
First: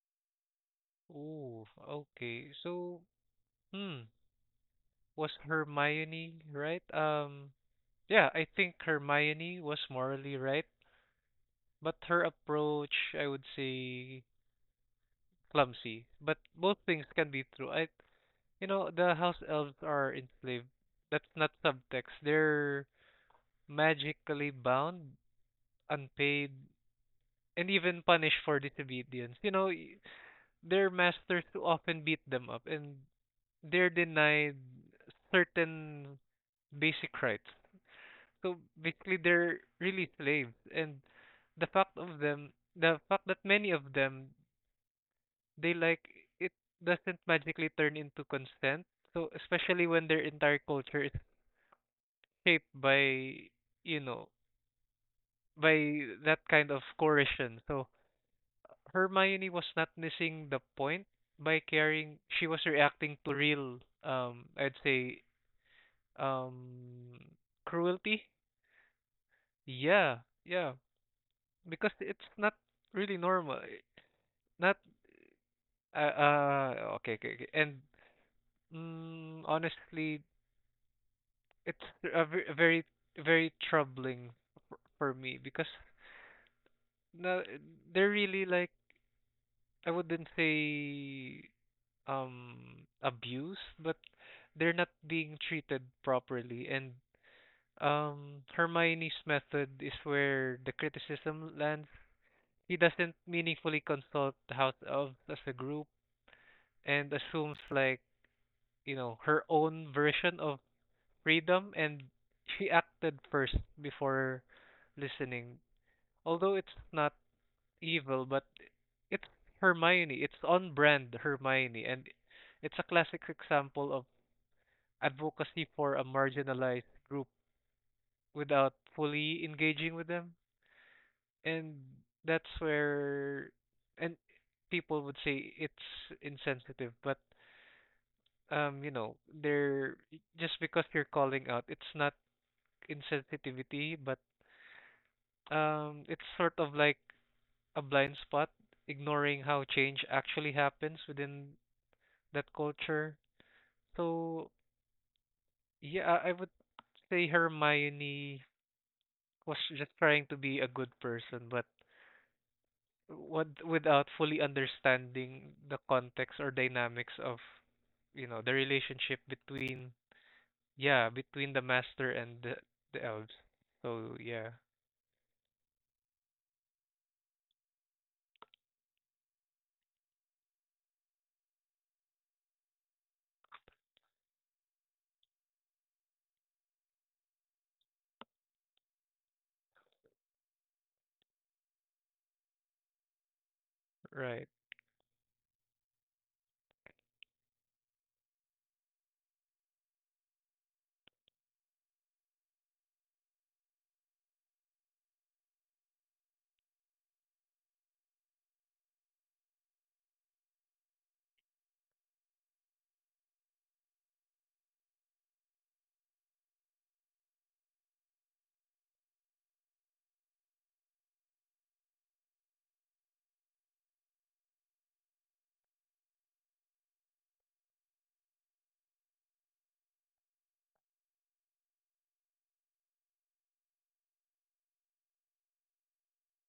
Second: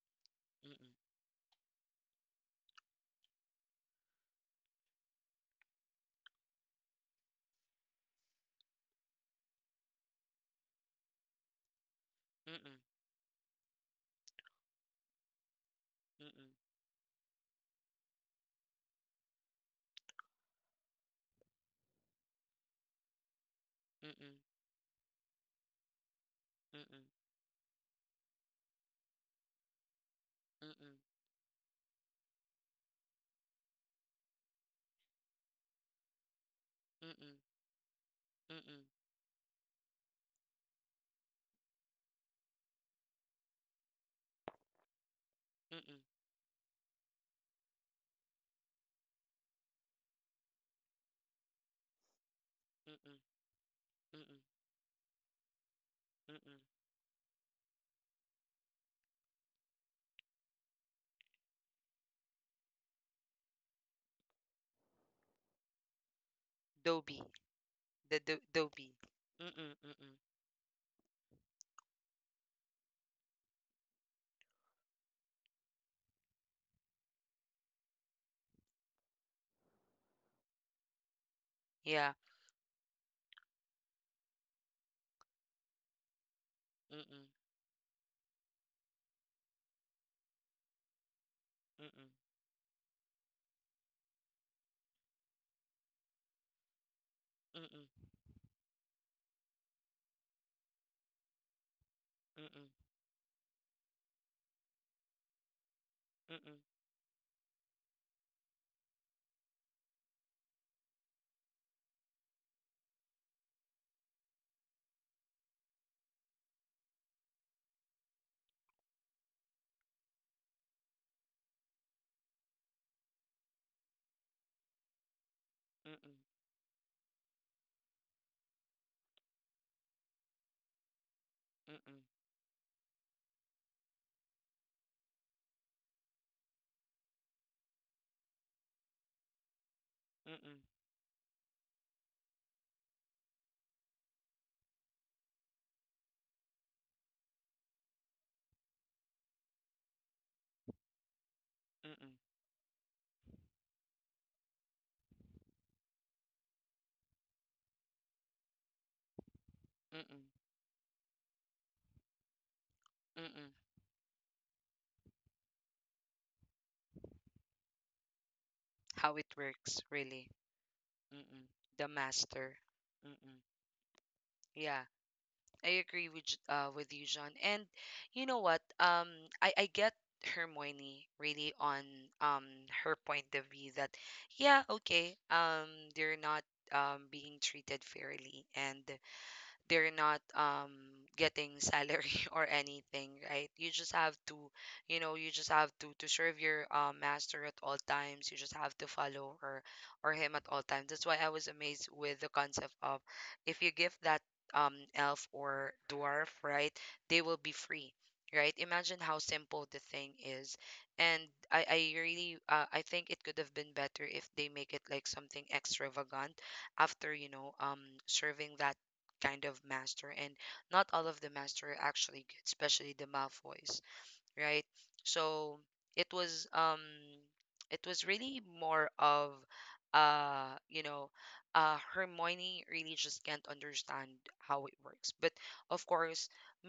Speaker 2: Oh, okay. So, hmm, was Hermione right? Yeah, I think Hermione was morally right, but her
Speaker 1: Mm-mm,
Speaker 2: approach, I would say, clumsy. But
Speaker 1: mm-mm,
Speaker 2: both things can be true. I, you know, the house elves are enslaved. That's not subtext. They're
Speaker 1: mm-mm,
Speaker 2: magically bound, unpaid,
Speaker 1: mm-mm,
Speaker 2: and even punished for disobedience. You know, their
Speaker 1: mm-mm,
Speaker 2: masters often beat them up, and they're denied certain
Speaker 1: mm-mm,
Speaker 2: basic
Speaker 1: mm-mm,
Speaker 2: rights. So basically, they're really slaves, and the fact that many of them, they
Speaker 1: mm-mm,
Speaker 2: like it doesn't magically turn into consent. So especially when their entire culture is shaped
Speaker 1: mm-mm,
Speaker 2: by, you know,
Speaker 1: mm-mm,
Speaker 2: by that
Speaker 1: mm-mm.
Speaker 2: kind of coercion. So Hermione was not missing the point by caring. She was reacting to real, I'd say,
Speaker 1: Dobie,
Speaker 2: um,
Speaker 1: the
Speaker 2: cruelty.
Speaker 1: do Dobie. Mm-mm, mm-mm,
Speaker 2: Yeah, yeah, because it's not really normal. Not uh, uh okay, okay, okay. And mm, honestly, it's
Speaker 1: yeah.
Speaker 2: a very very troubling for me because
Speaker 1: Mm-mm,
Speaker 2: no, they're really like I wouldn't say
Speaker 1: mm-mm,
Speaker 2: abused, but they're not being treated properly. And
Speaker 1: mm-mm, mm-mm,
Speaker 2: Hermione's method is where the criticism lands.
Speaker 1: mm-mm, mm-mm, mm-mm,
Speaker 2: He doesn't meaningfully consult the House of as a group and assumes like you know her own version of freedom and she acted first before listening. Although it's not evil, but it's Hermione. It's on brand Hermione and it's a classic example of advocacy for
Speaker 1: mm-mm,
Speaker 2: a marginalized group without fully engaging with them. And that's where and people would say it's insensitive, but you know, they're just because you're calling out, it's not insensitivity, but um, it's sort of like a blind spot, ignoring how change actually happens within
Speaker 1: mm-mm,
Speaker 2: that culture. So, yeah, I would say Hermione was just
Speaker 1: mm-mm,
Speaker 2: trying to be a good person, but
Speaker 1: mm-mm.
Speaker 2: what without fully understanding the context or dynamics of, you know, the
Speaker 1: How it
Speaker 2: relationship
Speaker 1: works,
Speaker 2: between,
Speaker 1: really.
Speaker 2: yeah,
Speaker 1: Mm-mm.
Speaker 2: between the
Speaker 1: The
Speaker 2: master
Speaker 1: master.
Speaker 2: and the
Speaker 1: Mm-mm.
Speaker 2: elves. So, yeah,
Speaker 1: Yeah. I agree with with you, John. And you know what? I get Hermione really on um her point of view that, yeah, okay, they're not being treated fairly, and they're not getting salary. Or anything, right? You just have to,
Speaker 2: right.
Speaker 1: you just have to serve your, master at all times. You just have to follow her or him at all times. That's why I was amazed with the concept of, if you give that elf or dwarf, right, they will be free, right? Imagine how simple the thing is. And I really, I think it could have been better if they make it like something extravagant after, serving that kind of master, and not all of the master are actually good, especially the Malfoys, right? So it was, it was really more of, uh you know Hermione really just can't understand how it works. But of course,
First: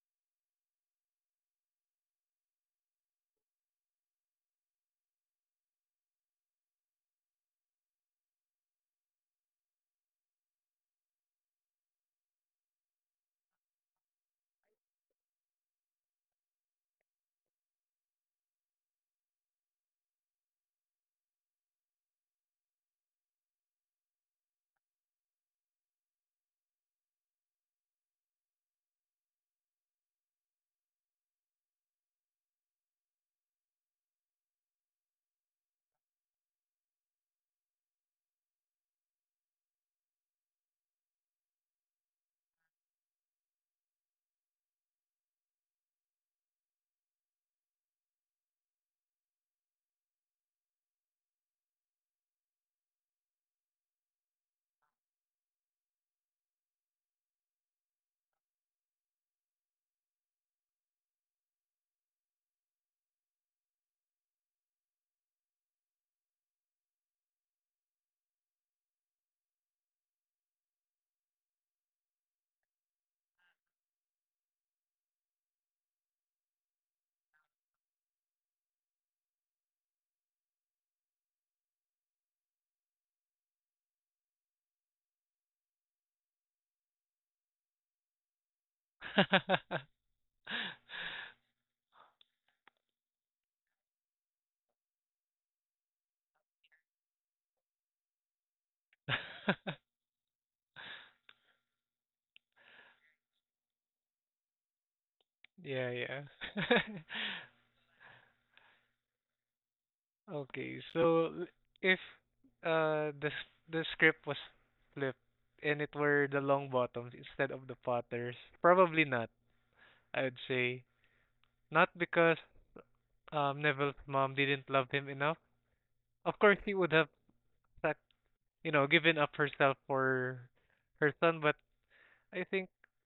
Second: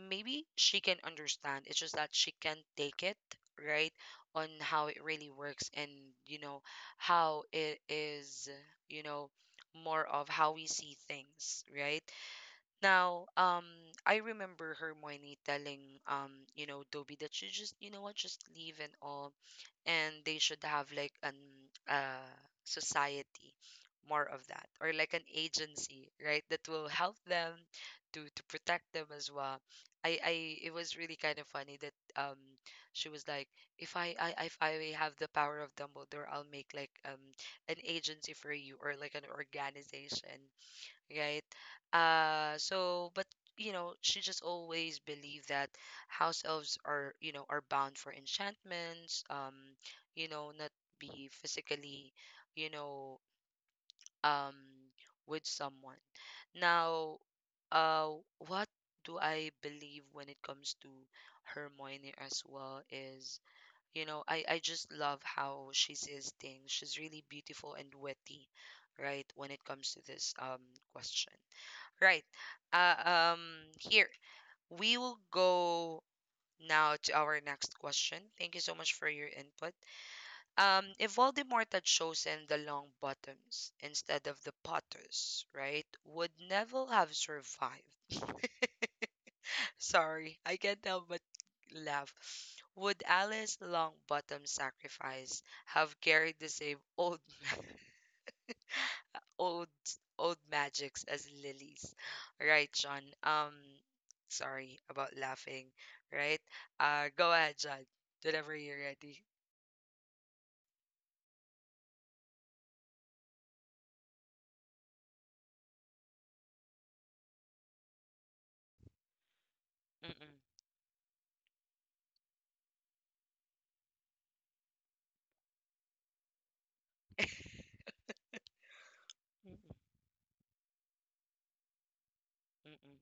Speaker 1: maybe she can understand. It's just that she can't take it, right? On how it really works, and you know how it is, you know, more of how we see things, right? Now, I remember her Hermione telling, you know, Dobby that she just, you know what, just leave and all, and they should have like an, uh society, more of that, or like an agency, right, that will help them to protect them as well. I it was really kind of funny that she was like, if I I if I have the power of Dumbledore, I'll make like an agency for you, or like an organization, right? So, but you know, she just always believed that house elves are, you know, are bound for enchantments, you know, not be physically, you know, um, with someone. Now, uh, what do I believe when it comes to Hermione as well is, you know, I just love how she says things. She's really beautiful and witty, right, when it comes to this question. Right. Uh, um, here, we will go now to our next question. Thank you so much for your input. If Voldemort had chosen the long bottoms instead of the potters, right, would Neville have survived? Sorry, I can't help but laugh. Would Alice Longbottom's sacrifice have carried the same old man? old Old magics as lilies. Right, John. Sorry about laughing,
Speaker 2: Yeah, yeah.
Speaker 1: right? Go ahead, John. Whenever you're ready.
Speaker 2: Okay, so if the the script was flipped and it were the long bottoms instead of the Potters, probably not. I
Speaker 1: Mm-mm.
Speaker 2: would say not because Neville's mom didn't love him enough. Of course, he would have sac- you know given up herself for her son, but I think
Speaker 1: Mm-mm.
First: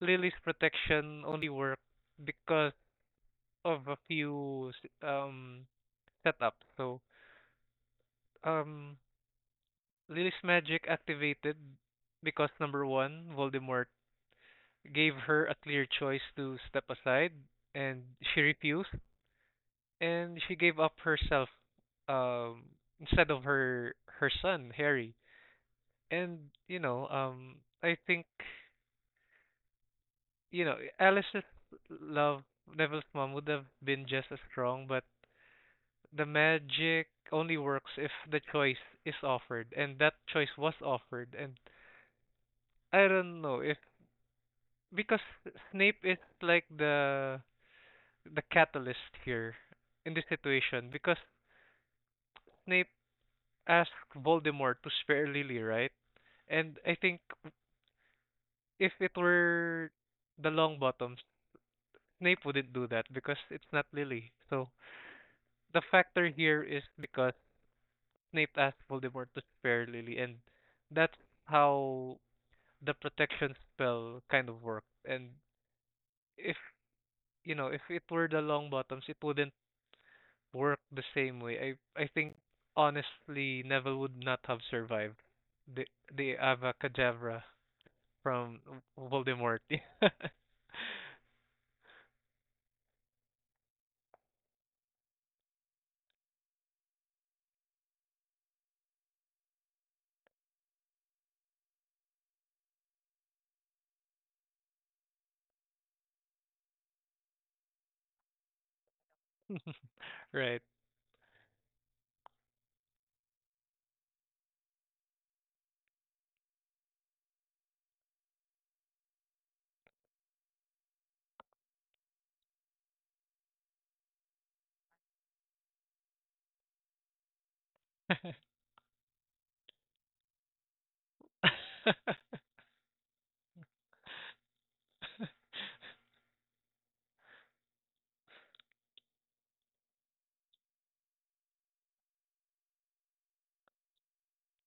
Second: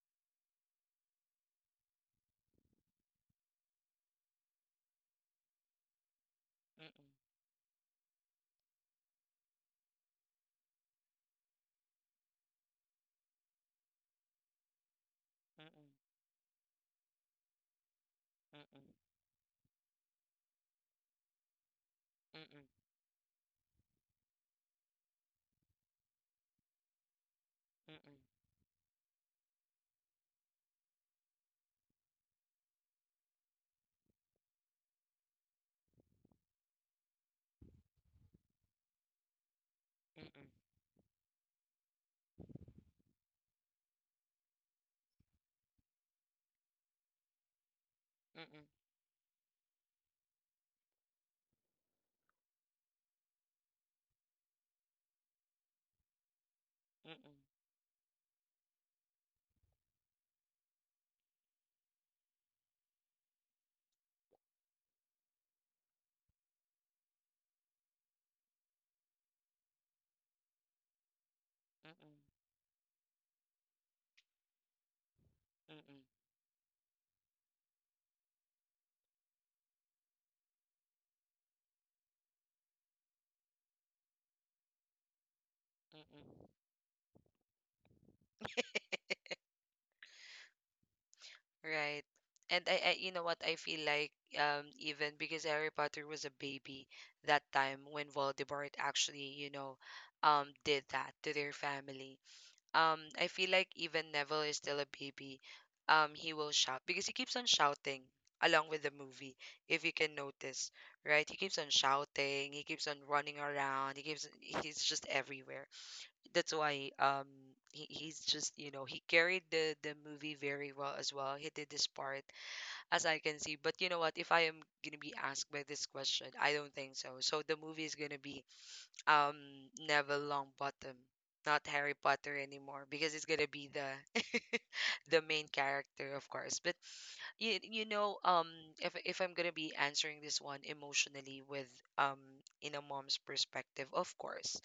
Speaker 2: Lily's protection only worked because of setups. So
Speaker 1: Mm-mm.
Speaker 2: um Lily's magic activated because number one, Voldemort gave her a clear choice to step aside, and she refused,
Speaker 1: Mm-mm.
Speaker 2: and she gave up herself um,
Speaker 1: Mm-mm.
Speaker 2: instead of her son Harry. And you know, I
Speaker 1: Mm-mm. Mm-mm.
Speaker 2: think you know Alice's love, Neville's mom would have been just as strong, but the magic only works if the choice is offered, and that
Speaker 1: Mm-mm.
Speaker 2: choice was offered. And I don't know if because Snape is like
Speaker 1: Mm-mm.
Speaker 2: the
Speaker 1: Mm-mm. Mm-mm.
Speaker 2: catalyst here in this situation because Snape asked Voldemort to spare Lily, right? And I think if it were the Longbottoms, Snape wouldn't do that because it's not Lily. So the factor here is because Snape asked Voldemort to spare Lily, and that's how
Speaker 1: Mm-mm.
Speaker 2: the protection spell kind of worked. And
Speaker 1: Mm-mm.
Speaker 2: if you know, if it were the Longbottoms, it wouldn't work the same way. I think honestly Neville would not have survived the the
Speaker 1: Mm-mm.
Speaker 2: Avacadabra from Voldemort.
Speaker 1: Right. And I, you know what, I feel like even because Harry Potter was a baby that time when Voldemort did that to their family. I feel like even Neville is still a baby. He will shout because he keeps on shouting along with the movie, if you can
Speaker 2: Right.
Speaker 1: notice, right? He keeps on shouting, he keeps on running around, he's just everywhere. That's why he's just he carried the movie very well as well. He did this part, as I can see. But you know what? If I am gonna be asked by this question, I don't think so. So the movie is gonna be um Neville Longbottom, not Harry Potter anymore, because it's gonna be the the main character, of course. But you, you know, um, if I'm gonna be answering this one emotionally with um in a mom's perspective, of course,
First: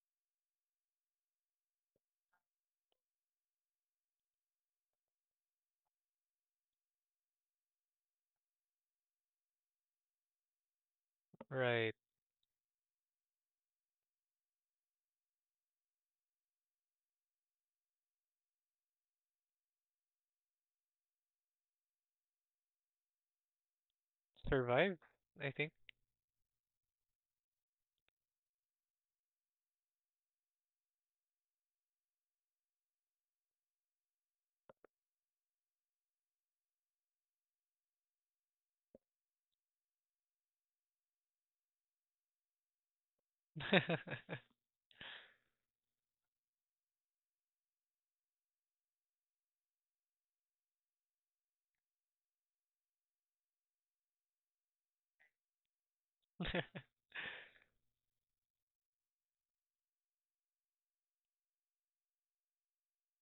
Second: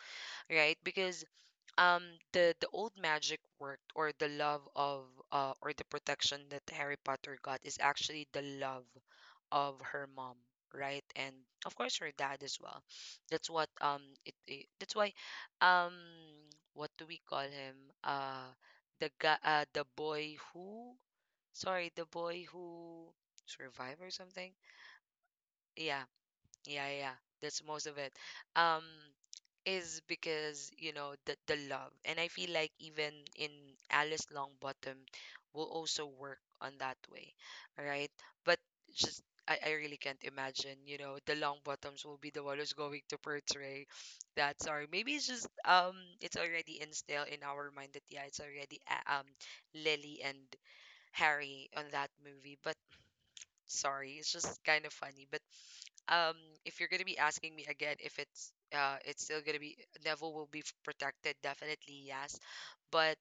Speaker 1: right? Because um the old magic worked, or the love of or the protection that Harry Potter got is actually the love of her mom, right? And of
Speaker 2: Right.
Speaker 1: course her dad as well. That's what it, it that's why um what do we call him? Uh the guy the boy who sorry, the boy who survived or something.
Speaker 2: Survive, I think.
Speaker 1: Yeah, yeah, yeah, yeah. That's most of it. Um is because you know the love, and I feel like even in Alice Longbottom will also work on that way, right? But just I, really can't imagine you know the Longbottoms will be the one who's going to portray that. Sorry, maybe it's just it's already instilled in our mind that yeah it's already Lily and Harry on that movie. But sorry, it's just kind of funny. But um, if you're gonna be asking me again if it's it's still gonna be Neville will be protected, definitely yes. But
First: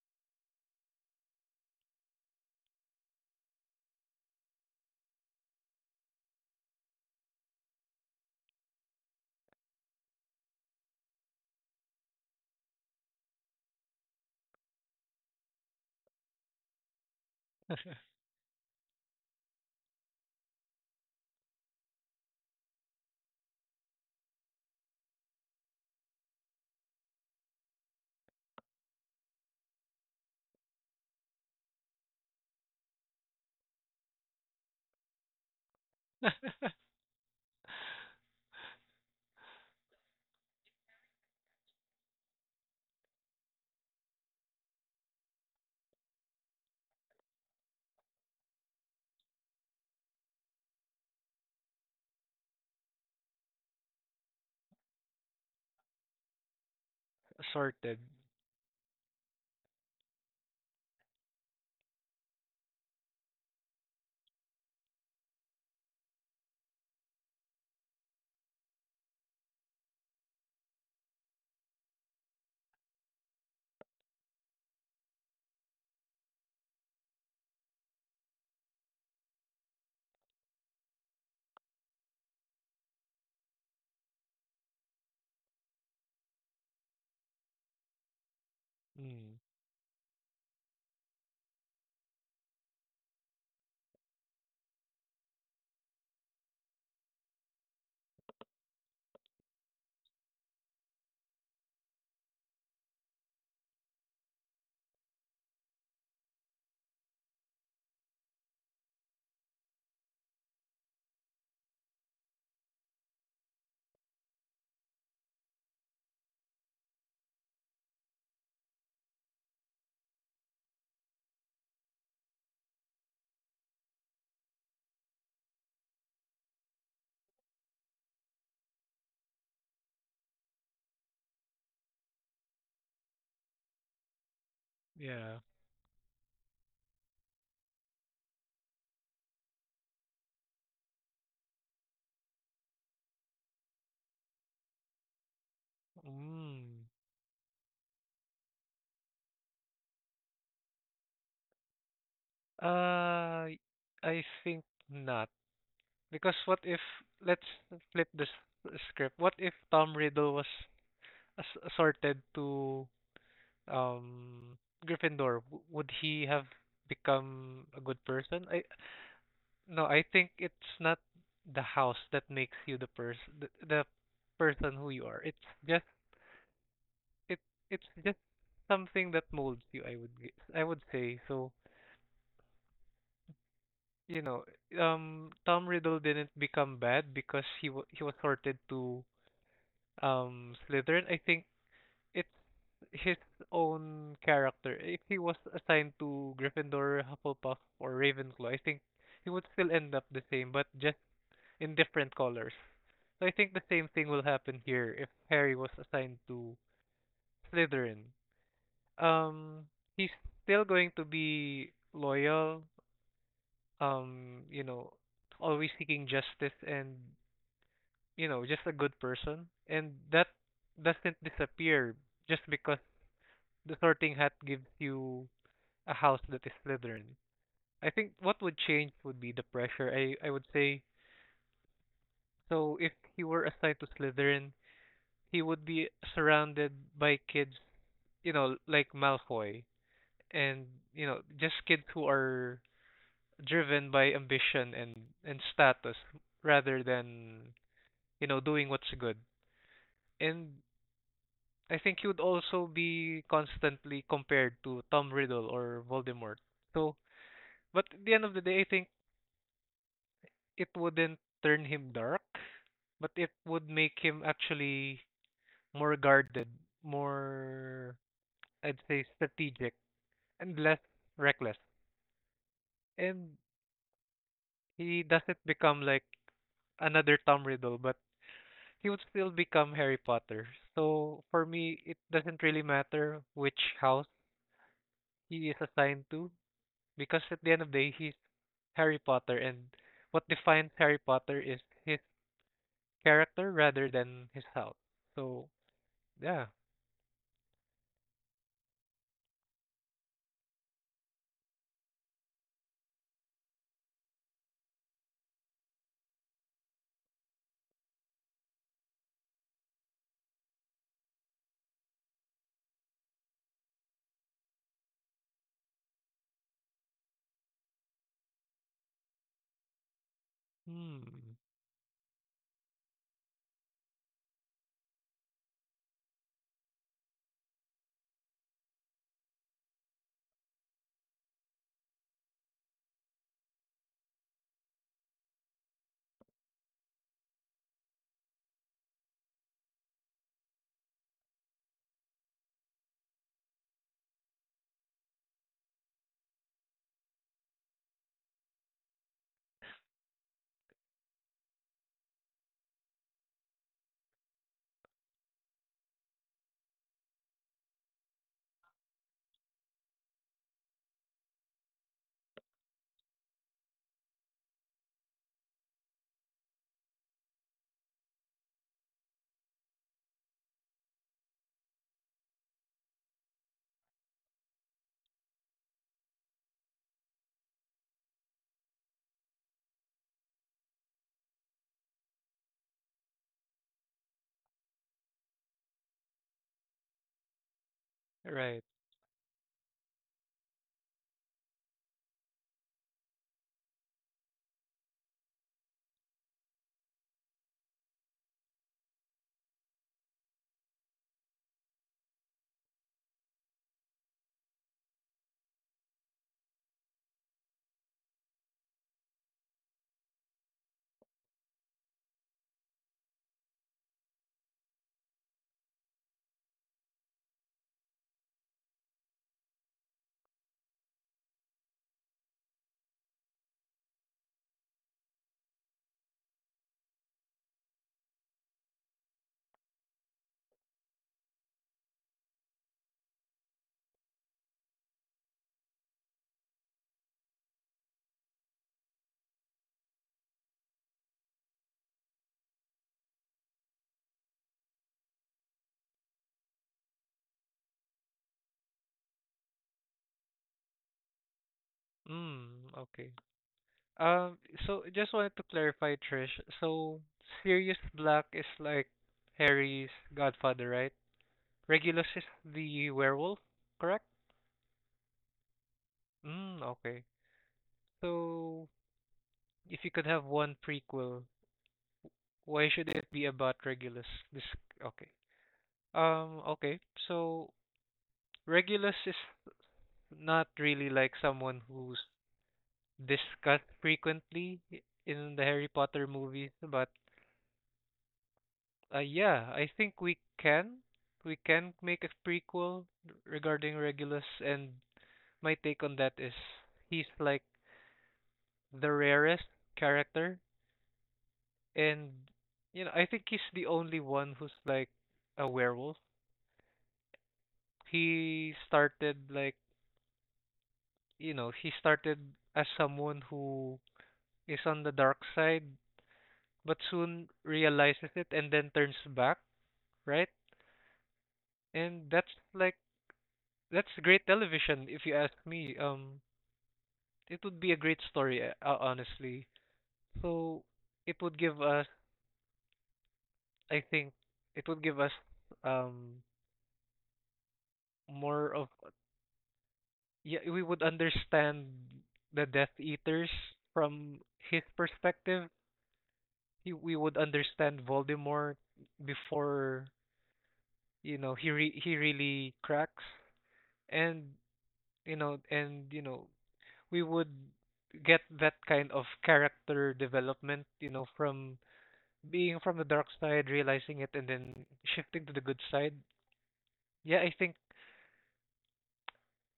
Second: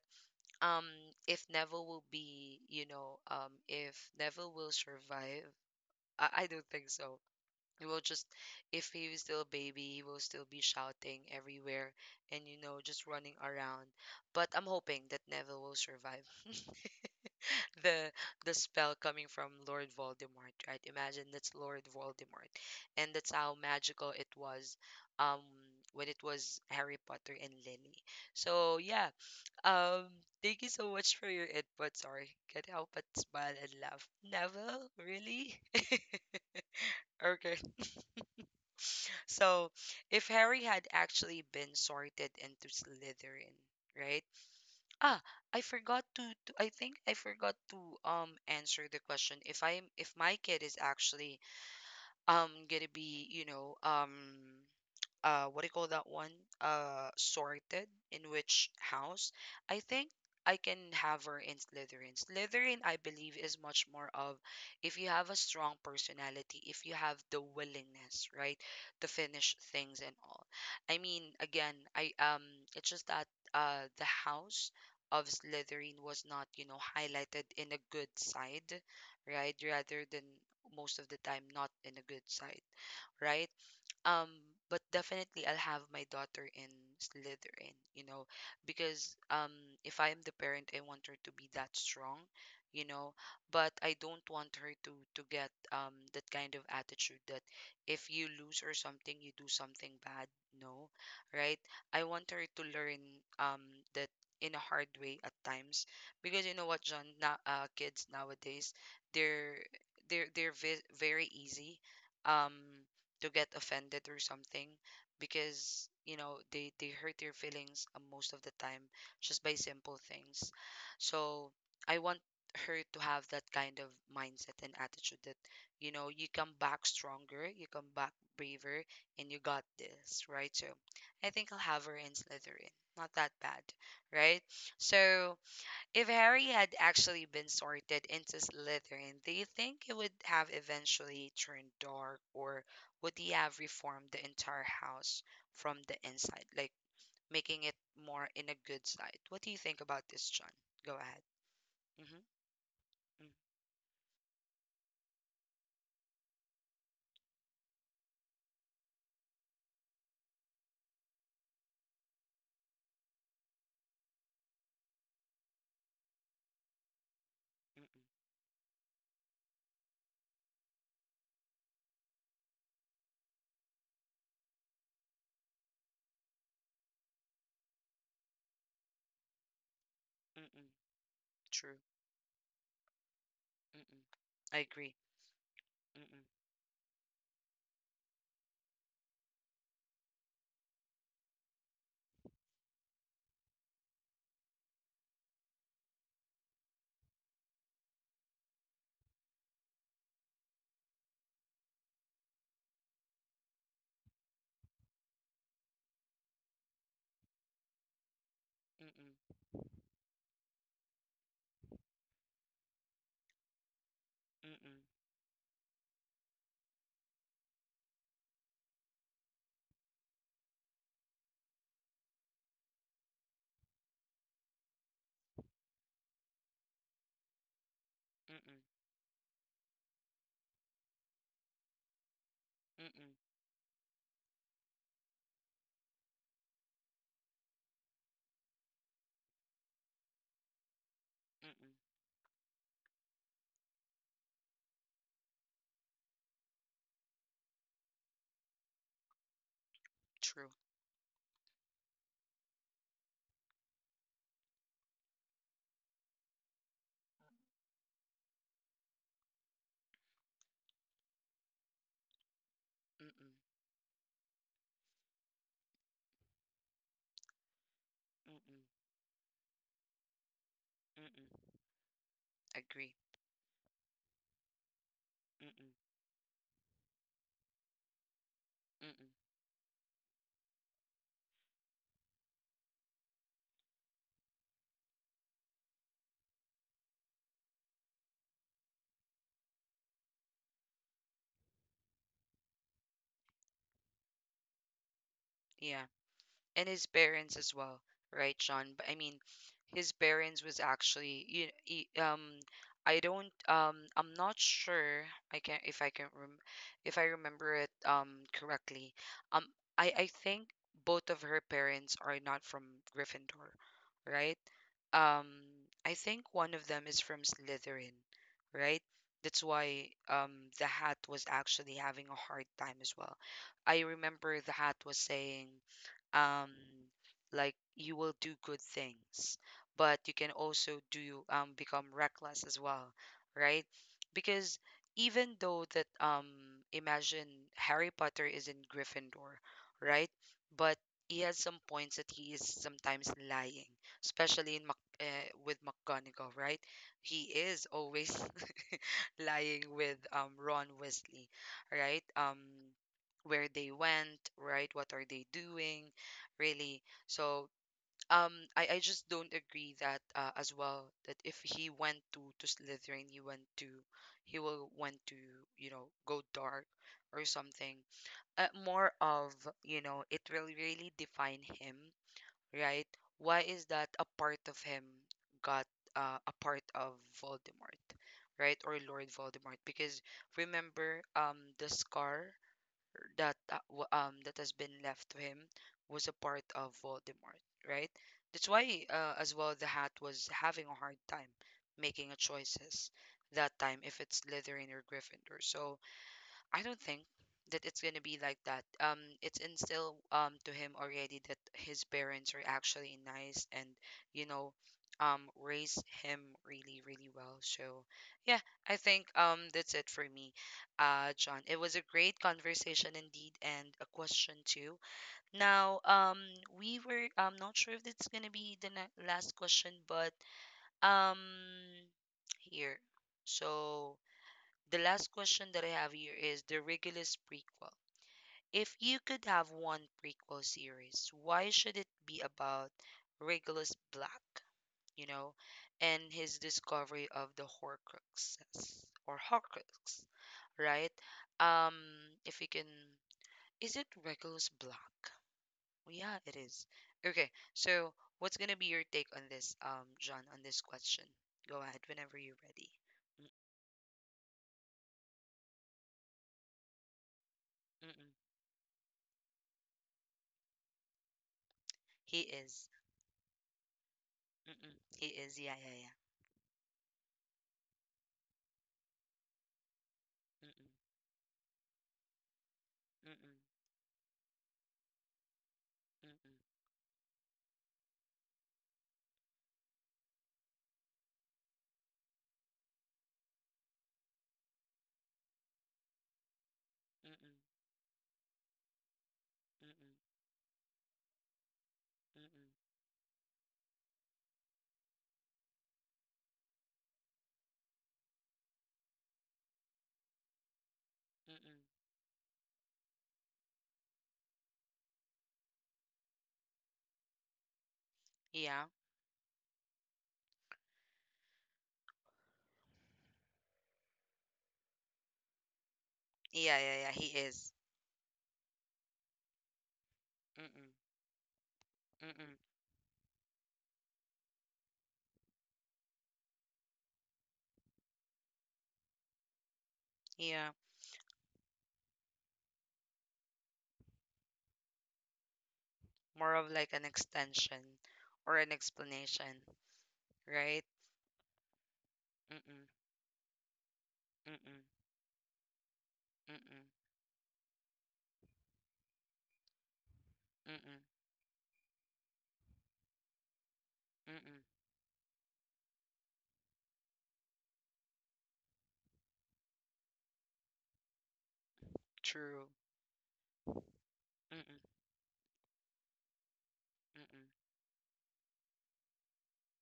Speaker 1: um, if Neville will be, if Neville will survive, I don't think so. He will just, if he was still a baby, he will still be shouting everywhere and you know just running around. But I'm hoping that Neville will survive. the the spell coming from Lord Voldemort, right? Imagine that's Lord Voldemort, and that's how magical it was, um, when it was Harry Potter and Lily. So yeah, um, thank you so much for your input. Sorry, can't help but smile and laugh. Neville, really? Okay. So, if Harry had actually been sorted into Slytherin, right? Ah, I forgot to, I think I forgot to answer the question if I'm if my kid is actually gonna be, what do you call that one, sorted
Speaker 2: Sorted.
Speaker 1: in which house. I think I can have her in Slytherin. Slytherin, I believe, is much more of if you have a strong personality, if you have the willingness, right, to finish things and all. I mean, again, I it's just that the house of Slytherin was not you know highlighted in a good side, right, rather than most of the time not in a good side, right? um, but definitely I'll have my daughter in Slytherin, you know, because
Speaker 2: Mm.
Speaker 1: if I am the parent, I want her to be that strong, you know, but I don't want her to get that kind of attitude that if you lose or something, you do something bad. No, right? I want her to learn um that in a hard way at times, because you know what, John, now kids nowadays, they're they're very easy. Um, to get offended or something because you know they hurt your feelings most of the time just by simple things. So I want her to have that kind of mindset and attitude that you know you come back stronger, you come back braver, and you got this, right? So I think I'll have her in Slytherin. Not that bad, right?
Speaker 2: Yeah.
Speaker 1: So if Harry had actually been sorted into Slytherin, do you think he would have eventually turned dark, or would he have reformed the entire house from the inside, like
Speaker 2: Mm.
Speaker 1: making it more in a good side? What do you think about this, John? Go ahead. Mm-hmm.
Speaker 2: Uh, I think not. Because what if let's flip this script. What if Tom Riddle was assorted to um Gryffindor, would he have become
Speaker 1: Mm,
Speaker 2: a
Speaker 1: mm-mm.
Speaker 2: good person? I no, I think it's not the house that makes you the person the person who you are. It's just it it's just something that molds you, I
Speaker 1: Mm-mm.
Speaker 2: would say. So,
Speaker 1: True. Mm-mm.
Speaker 2: you know,
Speaker 1: I agree.
Speaker 2: Tom Riddle
Speaker 1: Mm-mm.
Speaker 2: didn't become bad because he was sorted to Slytherin. I think it's his own character, if he was assigned to Gryffindor, Hufflepuff, or Ravenclaw, I think he would still end up the same, but just in different colors. So I think the same thing will happen here if Harry was assigned to Slytherin.
Speaker 1: Mm-mm.
Speaker 2: Um, he's still going to be loyal, you
Speaker 1: Mm-mm.
Speaker 2: know, always seeking justice and, you know, just a good person. And that doesn't disappear just because the sorting hat gives you a house that is Slytherin. I think what would
Speaker 1: Mm-mm.
Speaker 2: change would be the pressure. I would say so if
Speaker 1: Mm-mm.
Speaker 2: he were assigned to Slytherin, he would be surrounded by kids, you know, like Malfoy and you know, just
Speaker 1: Mm-mm.
Speaker 2: kids who are driven by ambition and status rather than, you know, doing what's good.
Speaker 1: True.
Speaker 2: And I think he would also be constantly compared to Tom Riddle or Voldemort. So, but at the end of the day, I think it wouldn't turn him dark. But it
Speaker 1: Mm-mm.
Speaker 2: would make him actually more guarded, more,
Speaker 1: Mm-mm.
Speaker 2: I'd say, strategic and less
Speaker 1: Mm-mm.
Speaker 2: reckless.
Speaker 1: Agree.
Speaker 2: And he doesn't
Speaker 1: Mm-mm.
Speaker 2: become like another Tom Riddle, but he would
Speaker 1: Mm-mm.
Speaker 2: still become Harry Potter. So for me, it doesn't really matter which house he is assigned to because at the end of the day, he's Harry Potter, and what defines Harry Potter is his character rather than his house. So
Speaker 1: Yeah,
Speaker 2: yeah,
Speaker 1: and his parents as well, right, John? But I mean, his parents was actually I don't I'm not sure I can if I remember it correctly. Um I think both of her parents are not from Gryffindor, right? Um I think one of them is from Slytherin, right? That's why the hat was
Speaker 2: hmm,
Speaker 1: actually having a hard time as well. I remember the hat was saying um like you will do good things but you can also do become reckless as well, right? Because even though that imagine Harry Potter is in Gryffindor, right, but he has some points that he is sometimes lying, especially in with McGonagall, right? He is always lying with Ron Weasley, right? Where they went, right? What are they doing, really? So I just don't agree that as well that if he went to Slytherin, he will went to you know go dark or something. More of you know it will really define him, right? Why is that a part of him got a part of Voldemort, right? Or Lord Voldemort? Because remember, the scar that that has been left to him was a part of Voldemort, right? That's
Speaker 2: right,
Speaker 1: why as well the Hat was having a hard time making a choices that time if it's Slytherin or Gryffindor. So I don't think that it's gonna be like that. It's instilled to him already that his parents are actually nice and you know, raise him really, really well. So yeah, I think that's it for me, John. It was a great conversation indeed, and a question too. Now, we were I'm not sure if it's gonna be the last question, but um, here, so. The last question that I have here is the Regulus prequel. If you could have one prequel series, why should it be about Regulus Black, you know, and his discovery of the Horcruxes or Horcrux, right? Um, if you can, is it Regulus Black? Yeah, it is. Okay, so what's gonna be your take on this, John, on this question? Go ahead whenever you're ready.
Speaker 2: hmm, okay.
Speaker 1: Mm,
Speaker 2: Um, so just wanted to clarify, Trish. So Sirius
Speaker 1: mm mm.
Speaker 2: Black is like Harry's godfather, right? Regulus
Speaker 1: He
Speaker 2: is
Speaker 1: is.
Speaker 2: the werewolf, correct?
Speaker 1: Mm-mm. It is. Yeah, yeah, yeah.
Speaker 2: Mm, okay. So if you could have one
Speaker 1: Mm-mm.
Speaker 2: prequel, why should it be
Speaker 1: Mm-mm.
Speaker 2: about Regulus? This okay.
Speaker 1: Mm-mm.
Speaker 2: Okay. So Regulus is not really like someone who's discussed frequently in the Harry Potter movies, but
Speaker 1: Mm-mm.
Speaker 2: uh, yeah, I
Speaker 1: Mm-mm.
Speaker 2: think we can. We can make a
Speaker 1: Mm-mm.
Speaker 2: prequel regarding Regulus, and my take on that is he's like the rarest character,
Speaker 1: Mm-mm.
Speaker 2: and you know, I think he's the only one who's like a werewolf.
Speaker 1: Yeah.
Speaker 2: He started like, you know, he started as someone who is on the dark side,
Speaker 1: Yeah, yeah,
Speaker 2: but
Speaker 1: yeah. He
Speaker 2: soon
Speaker 1: is.
Speaker 2: realizes it and then turns back, right?
Speaker 1: Mm-mm.
Speaker 2: And
Speaker 1: Mm-mm.
Speaker 2: that's like that's great television if you ask me. Um, it would be a great story, honestly.
Speaker 1: Yeah.
Speaker 2: So it would give us, I think, it would give us um
Speaker 1: More of like an extension or an
Speaker 2: more of
Speaker 1: explanation,
Speaker 2: yeah,
Speaker 1: right?
Speaker 2: we would understand the
Speaker 1: Mm-mm.
Speaker 2: Death Eaters from
Speaker 1: Mm-mm.
Speaker 2: his perspective.
Speaker 1: Mm-mm.
Speaker 2: We would understand Voldemort before
Speaker 1: Mm-mm.
Speaker 2: you know he really cracks, and
Speaker 1: Mm-mm.
Speaker 2: and you know we would get that kind of character development, you know, from
Speaker 1: True.
Speaker 2: being from the dark side, realizing it, and then
Speaker 1: Mm-mm.
Speaker 2: shifting to the good side. Yeah,
Speaker 1: Mm-mm.
Speaker 2: I think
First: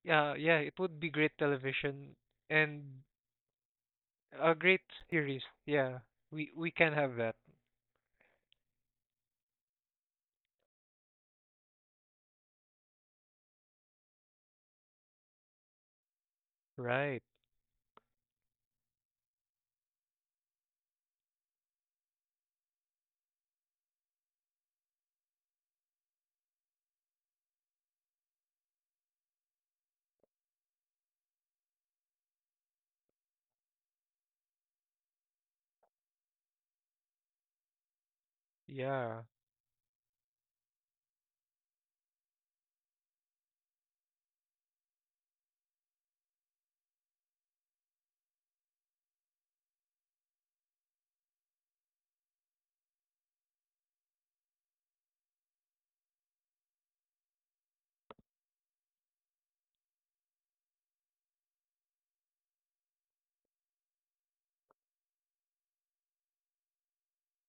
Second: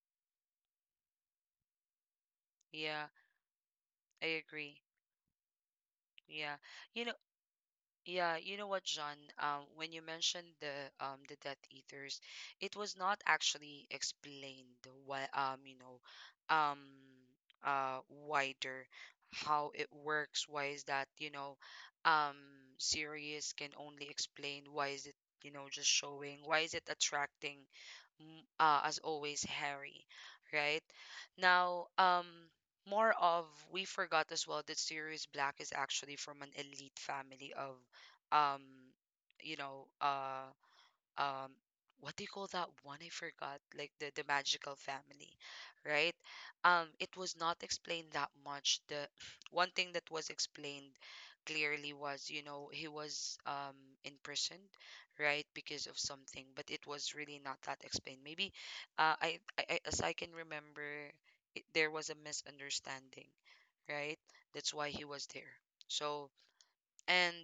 Speaker 2: yeah, yeah, it would be great television and
Speaker 1: Yeah, I
Speaker 2: a great
Speaker 1: agree.
Speaker 2: series. Yeah,
Speaker 1: Yeah.
Speaker 2: we can
Speaker 1: You
Speaker 2: have
Speaker 1: know,
Speaker 2: that.
Speaker 1: yeah, you know what, John? When you mentioned the Death Eaters, it was not actually explained why um
Speaker 2: Right.
Speaker 1: uh wider how it works. Why is that, you know, um Sirius can only explain why is it, you know, just showing, why is it attracting as always, Harry, right? Now, more of we forgot as well that Sirius Black is actually from an elite family of, um,
Speaker 2: Yeah.
Speaker 1: you know, um what do you call that one I forgot? Like the magical family, right? It was not explained that much. The one thing that was explained clearly was, you know, he was imprisoned, right, because of something, but it was really not that explained. Maybe, as I can remember, there was a misunderstanding, right? That's why he was there. So and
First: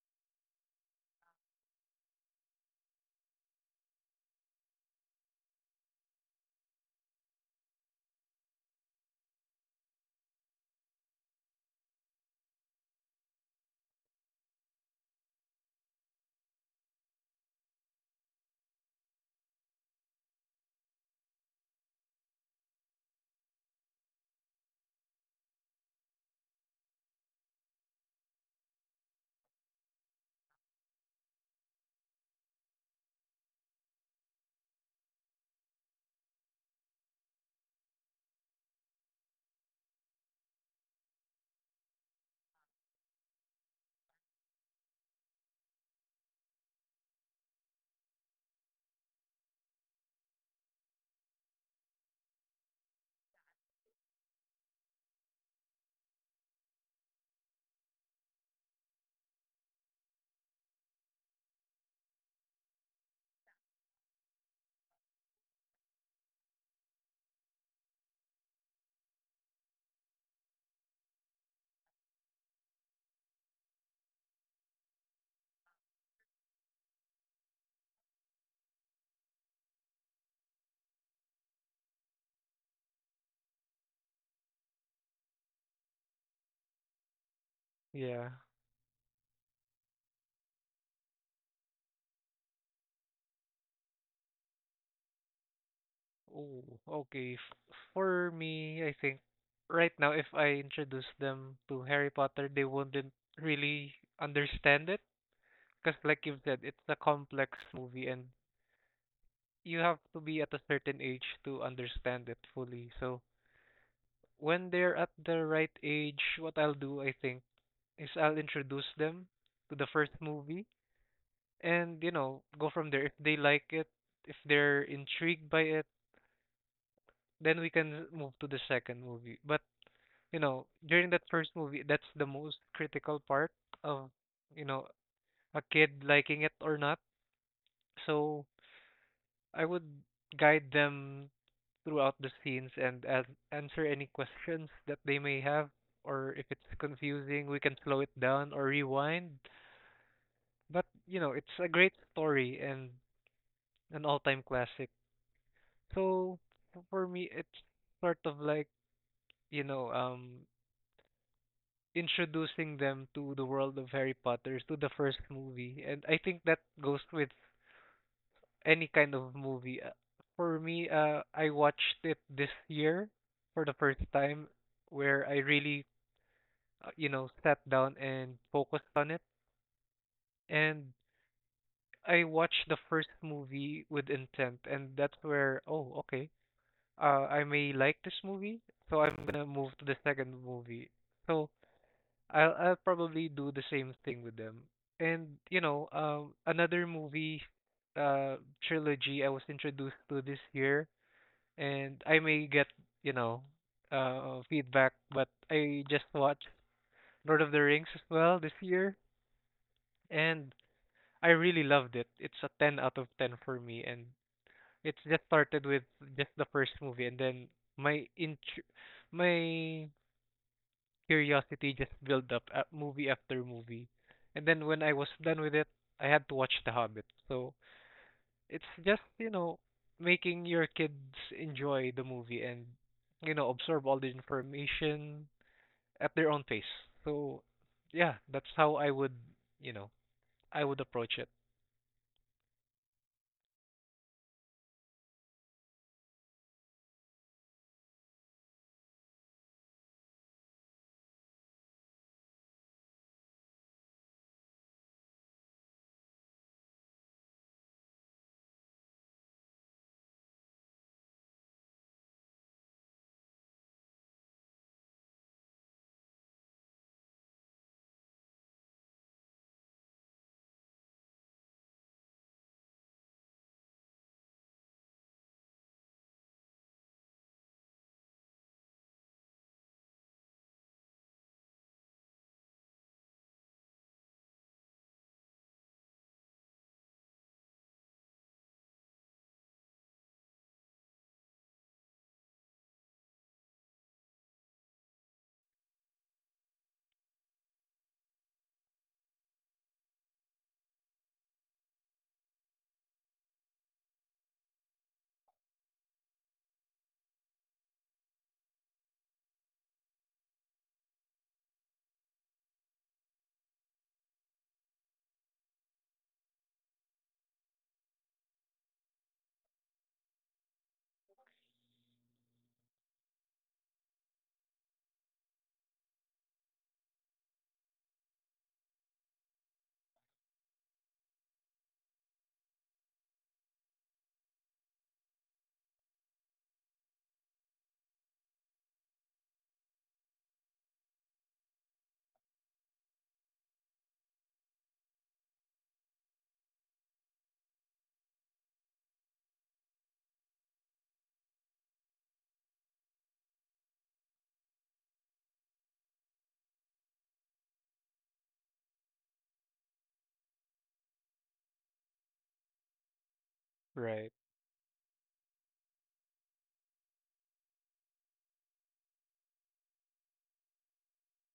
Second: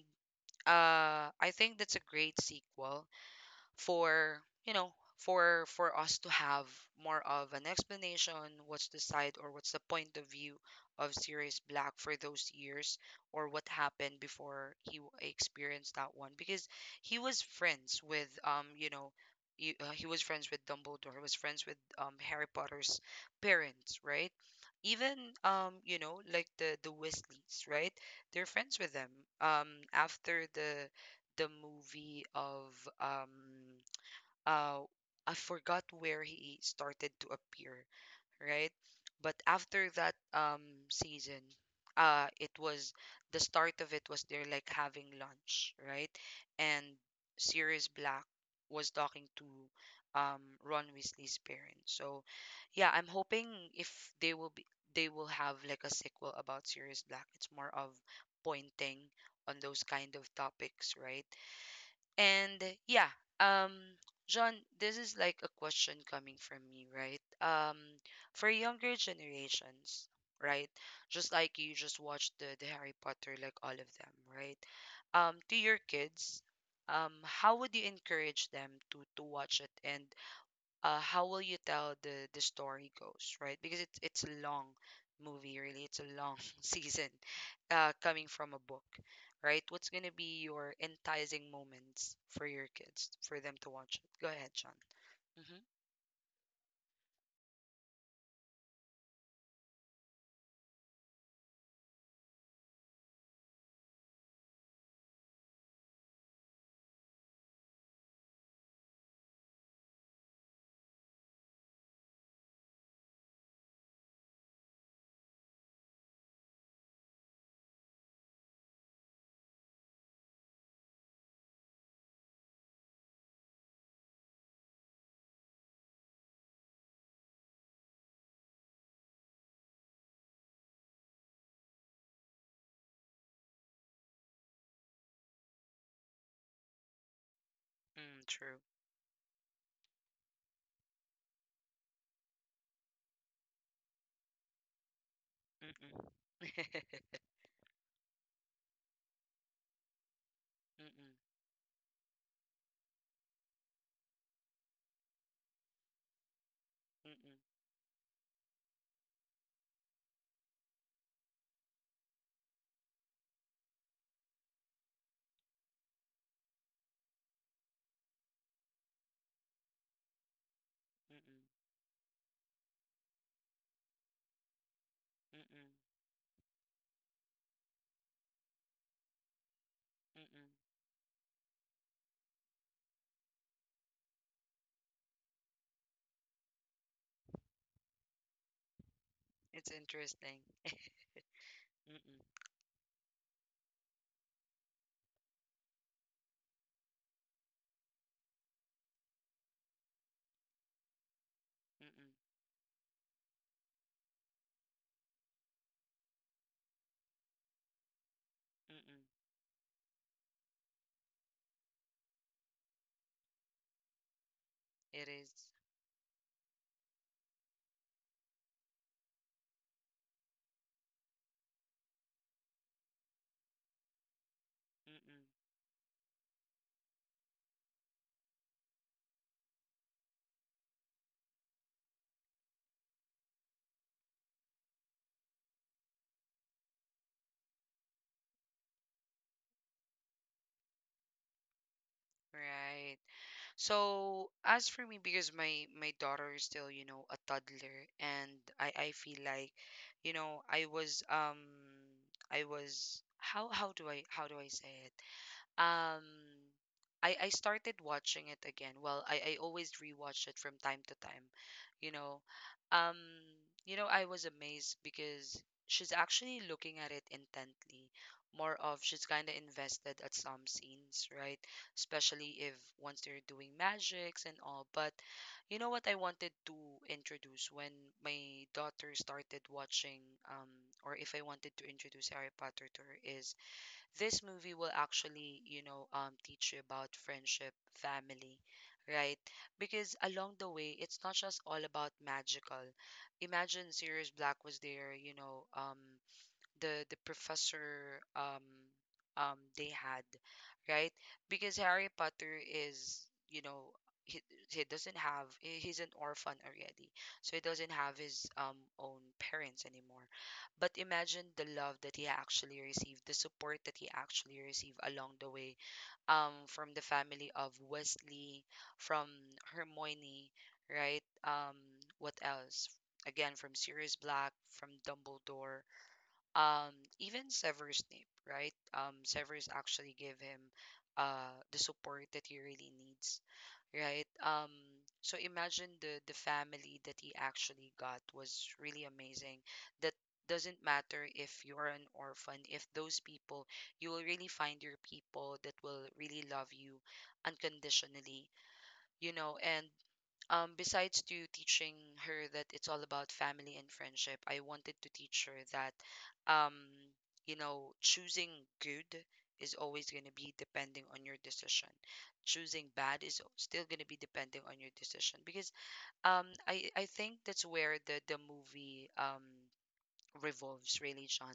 Speaker 1: I think that's a great sequel for you know for us to have more of an explanation what's the side or what's the point of view of Sirius Black for those years, or what happened before he experienced that one, because he was friends with he was friends with Dumbledore, he was friends with Harry Potter's parents, right? Even you know like the Weasleys, right? They're friends with them. um After the movie of um uh I forgot where he started to appear, right? But after that season, it was the start of it was they're like having lunch, right? And Sirius Black was talking to Ron Weasley's parents. So yeah, I'm hoping if they will be they will have like a sequel about Sirius Black. It's more of pointing on those kind of topics, right? And yeah, um, John, this is like a question coming from me, right? For younger generations, right? Just like you just watched the Harry Potter, like all of them, right? To your kids, how would you encourage them to watch it and how will you tell the story goes, right? Because it's a long movie, really. It's a long season, coming
Speaker 2: Yeah.
Speaker 1: from a book, right? What's gonna be your enticing moments for your kids for them to watch it? Go ahead, Sean. Mm-hmm.
Speaker 2: Oh, okay. F- For me, I think right now, if I introduce them to Harry Potter, they wouldn't really understand it because, like you've said, it's a complex movie and you have to be at a certain age to understand it fully. So when they're at the right age, what I'll do, I think, is I'll introduce them to the first movie and, you know, go from there. If they like it, if they're intrigued by it, then we can move to the second movie. But, you know, during that first movie, that's the most critical part of, you know, a kid liking it or not.
Speaker 1: Mm,
Speaker 2: So
Speaker 1: true.
Speaker 2: I would guide them throughout the scenes and as answer any questions that they may have
Speaker 1: Mm-mm.
Speaker 2: or if it's confusing we can slow it down or rewind but
Speaker 1: Mm-mm.
Speaker 2: you know it's a great story and an all-time classic so for me
Speaker 1: Mm-mm.
Speaker 2: it's sort of like you know introducing them to the world of Harry Potter to the first movie and I think that goes with any kind of movie. For me
Speaker 1: Mm-mm.
Speaker 2: I watched it this year for the first time where I
Speaker 1: Mm-mm.
Speaker 2: really you know, sat down and focused on it.
Speaker 1: Mm-mm.
Speaker 2: And I watched the first movie with intent, and that's where, oh, okay, I may like this movie, so I'm gonna
Speaker 1: It's
Speaker 2: move to the
Speaker 1: interesting.
Speaker 2: second movie. So
Speaker 1: Mm-mm.
Speaker 2: I'll probably do the same thing with them. And you know, another movie, uh, trilogy I was introduced to this year, and
Speaker 1: Mm-mm.
Speaker 2: I may get, you know, feedback, but I just watched Lord of the Rings as well this year,
Speaker 1: Mm-mm.
Speaker 2: and I really loved it. It's a 10 out of 10 for me and it's
Speaker 1: It
Speaker 2: just
Speaker 1: is.
Speaker 2: started with just the first movie and then my int- my curiosity just built up at movie after movie. And then when I was
Speaker 1: Mm-mm.
Speaker 2: done with it, I had to watch The Hobbit. So it's just, you know, making your kids enjoy the movie and you know, absorb all the information at their own pace. So yeah, that's how I would, you know, I would approach it.
Speaker 1: Right. So as for me, because my daughter is still, you know, a toddler, and I feel like, you know, I was I was how do I how do I say it? Um, I started watching it again. Well, I always rewatch it from time to time, you know. Um, you know, I was amazed because she's actually looking at it intently. More of she's kind of invested at some scenes, right? Especially if once they're doing magics and all. But you know what I wanted to introduce when my daughter started watching, um, or if I wanted to introduce Harry Potter to her is this movie will actually, you know, teach you about friendship, family, right? Because along the way, it's not just all about magical. Imagine Sirius Black was there, you know, the professor they had, right? Because Harry Potter is, you know, he, he doesn't have he's an orphan already. So he doesn't have his own parents anymore. But imagine the love that he actually received, the support that he actually received along the way from the family of Wesley, from Hermione, right? What else? Again from Sirius Black, from Dumbledore um even Severus Snape, right? Severus actually give him the support that he really needs, right? So imagine the family that he actually got was really amazing. That doesn't matter if you're an orphan, if those people you will really find your people that will really love you unconditionally, you know, and besides to teaching her that it's all about family and friendship, I wanted to teach her that, um, you know, choosing good is always going to be depending on your decision. Choosing bad is still going to be
Speaker 2: Right.
Speaker 1: depending on your decision because I think that's where the movie revolves really, John.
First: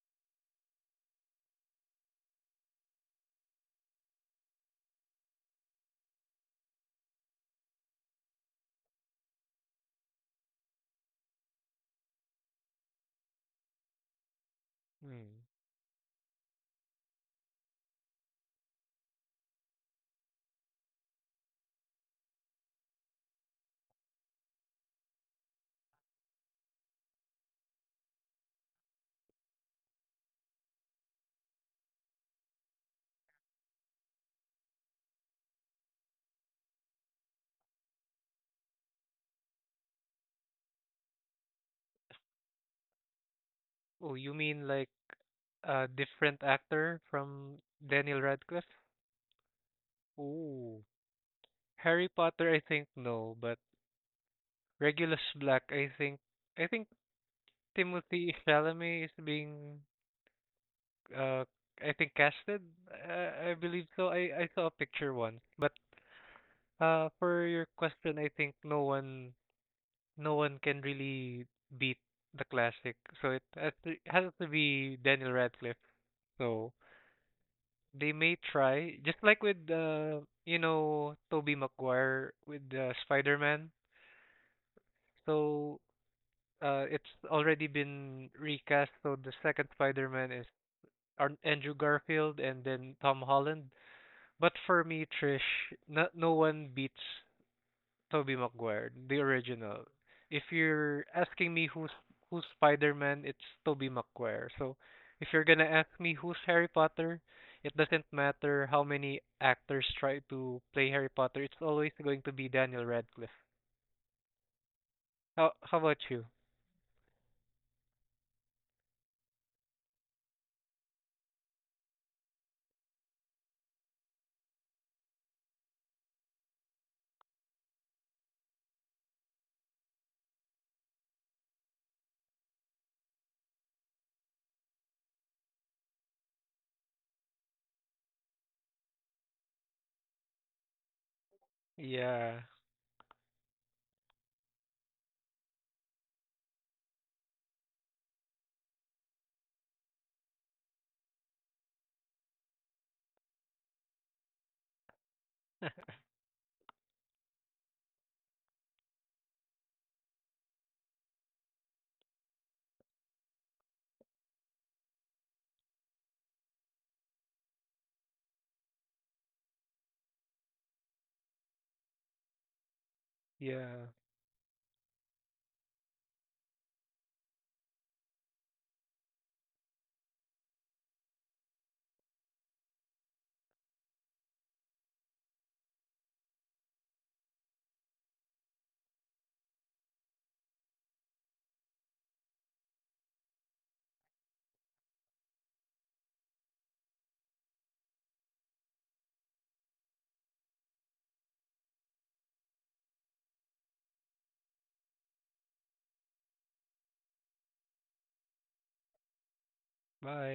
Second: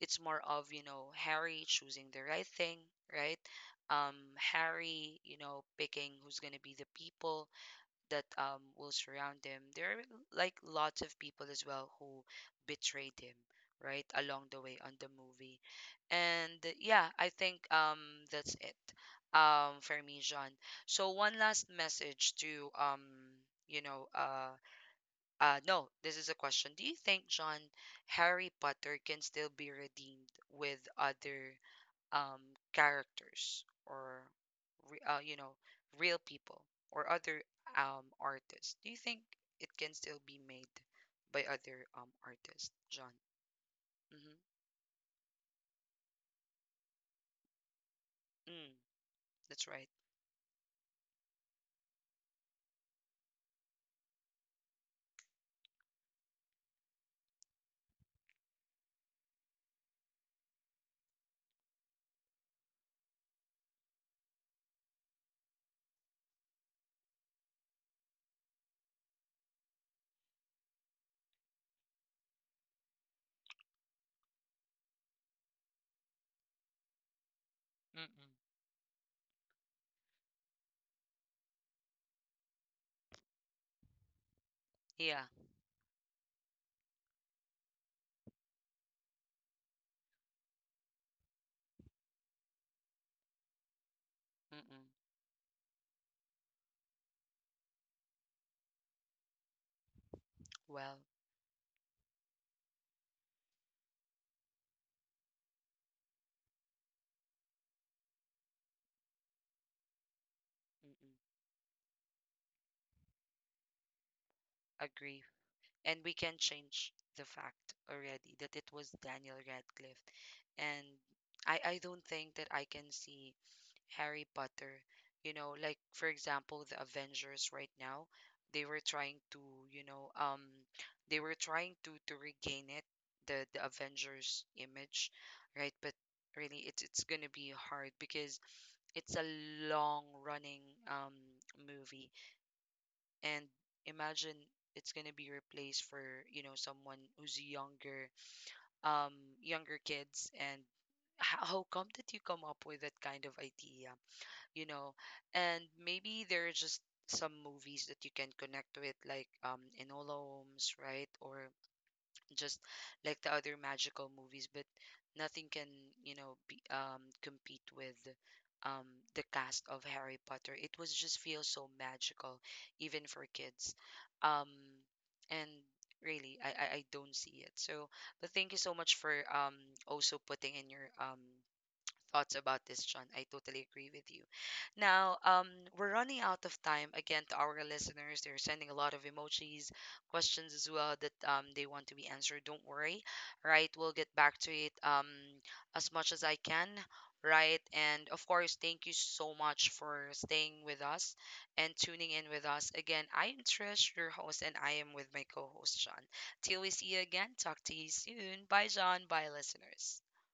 Speaker 1: It's more of, you know, Harry choosing the right thing, right? Harry, you know, picking who's going to be the people that will surround him. There are like lots of people as well who betrayed him, right, along the way on the
Speaker 2: Mm.
Speaker 1: movie. And yeah, I think that's it for me, John. So one last message to you know no, this is a question. Do you think, John, Harry Potter can still be redeemed with other um, characters or you know, real people or other artists? Do you think it can still be made by other artists, John?
Speaker 2: Oh, you
Speaker 1: Mm-hmm.
Speaker 2: mean like a different actor from Daniel
Speaker 1: Mm,
Speaker 2: Radcliffe?
Speaker 1: that's right.
Speaker 2: Oh, Harry Potter, I think no, but Regulus Black, I think Timothy Chalamet is being uh I think casted. I believe so. I saw a picture once. But for your question, I think no one can really beat the classic. So it has to be Daniel Radcliffe. So they
Speaker 1: Mm-mm.
Speaker 2: may try, just like with you know, Tobey Maguire with Spider-Man.
Speaker 1: Yeah.
Speaker 2: So it's already been recast. So the second Spider-Man is Andrew Garfield and then Tom Holland. But for
Speaker 1: Mm-mm.
Speaker 2: me, Trish, no, no one beats Tobey Maguire, the original. If
Speaker 1: Well,
Speaker 2: you're asking me who's Spider-Man, it's Tobey Maguire. So if you're gonna ask me who's Harry Potter, it doesn't matter how many actors try to play Harry
Speaker 1: mm-mm,
Speaker 2: Potter. It's always going to be Daniel Radcliffe.
Speaker 1: agree.
Speaker 2: How
Speaker 1: And
Speaker 2: about
Speaker 1: we
Speaker 2: you?
Speaker 1: can change the fact already that it was Daniel Radcliffe, and I don't think that I can see Harry Potter. You know, like for example, the Avengers right now, they were trying to, you know, they were trying to regain it, the Avengers image, right? But really, it's gonna be hard because it's a long running um movie,
Speaker 2: Yeah,
Speaker 1: and imagine it's gonna be replaced for you know someone who's younger, um, younger kids, and how come did you come up with that kind of idea? You know, and maybe there are just some movies that you can connect with like Enola Holmes, right? Or just like the other magical movies, but nothing can you know be, compete with um the cast of Harry Potter. It was just feel so magical even for kids.
Speaker 2: yeah.
Speaker 1: um and really, I I don't see it. So but thank you so much for also putting in your thoughts about this, John. I totally agree with you. Now, we're running out of time again to our listeners. They're sending a lot of emojis, questions as well that they want to be answered. Don't worry, right? We'll get back to it as much as I can, right? And of course, thank you so much for staying with us and tuning in with us. Again, I am Trish, your host, and I am with my co host, John. Till we see you again, talk to you soon. Bye, John. Bye, listeners.
Speaker 2: Bye.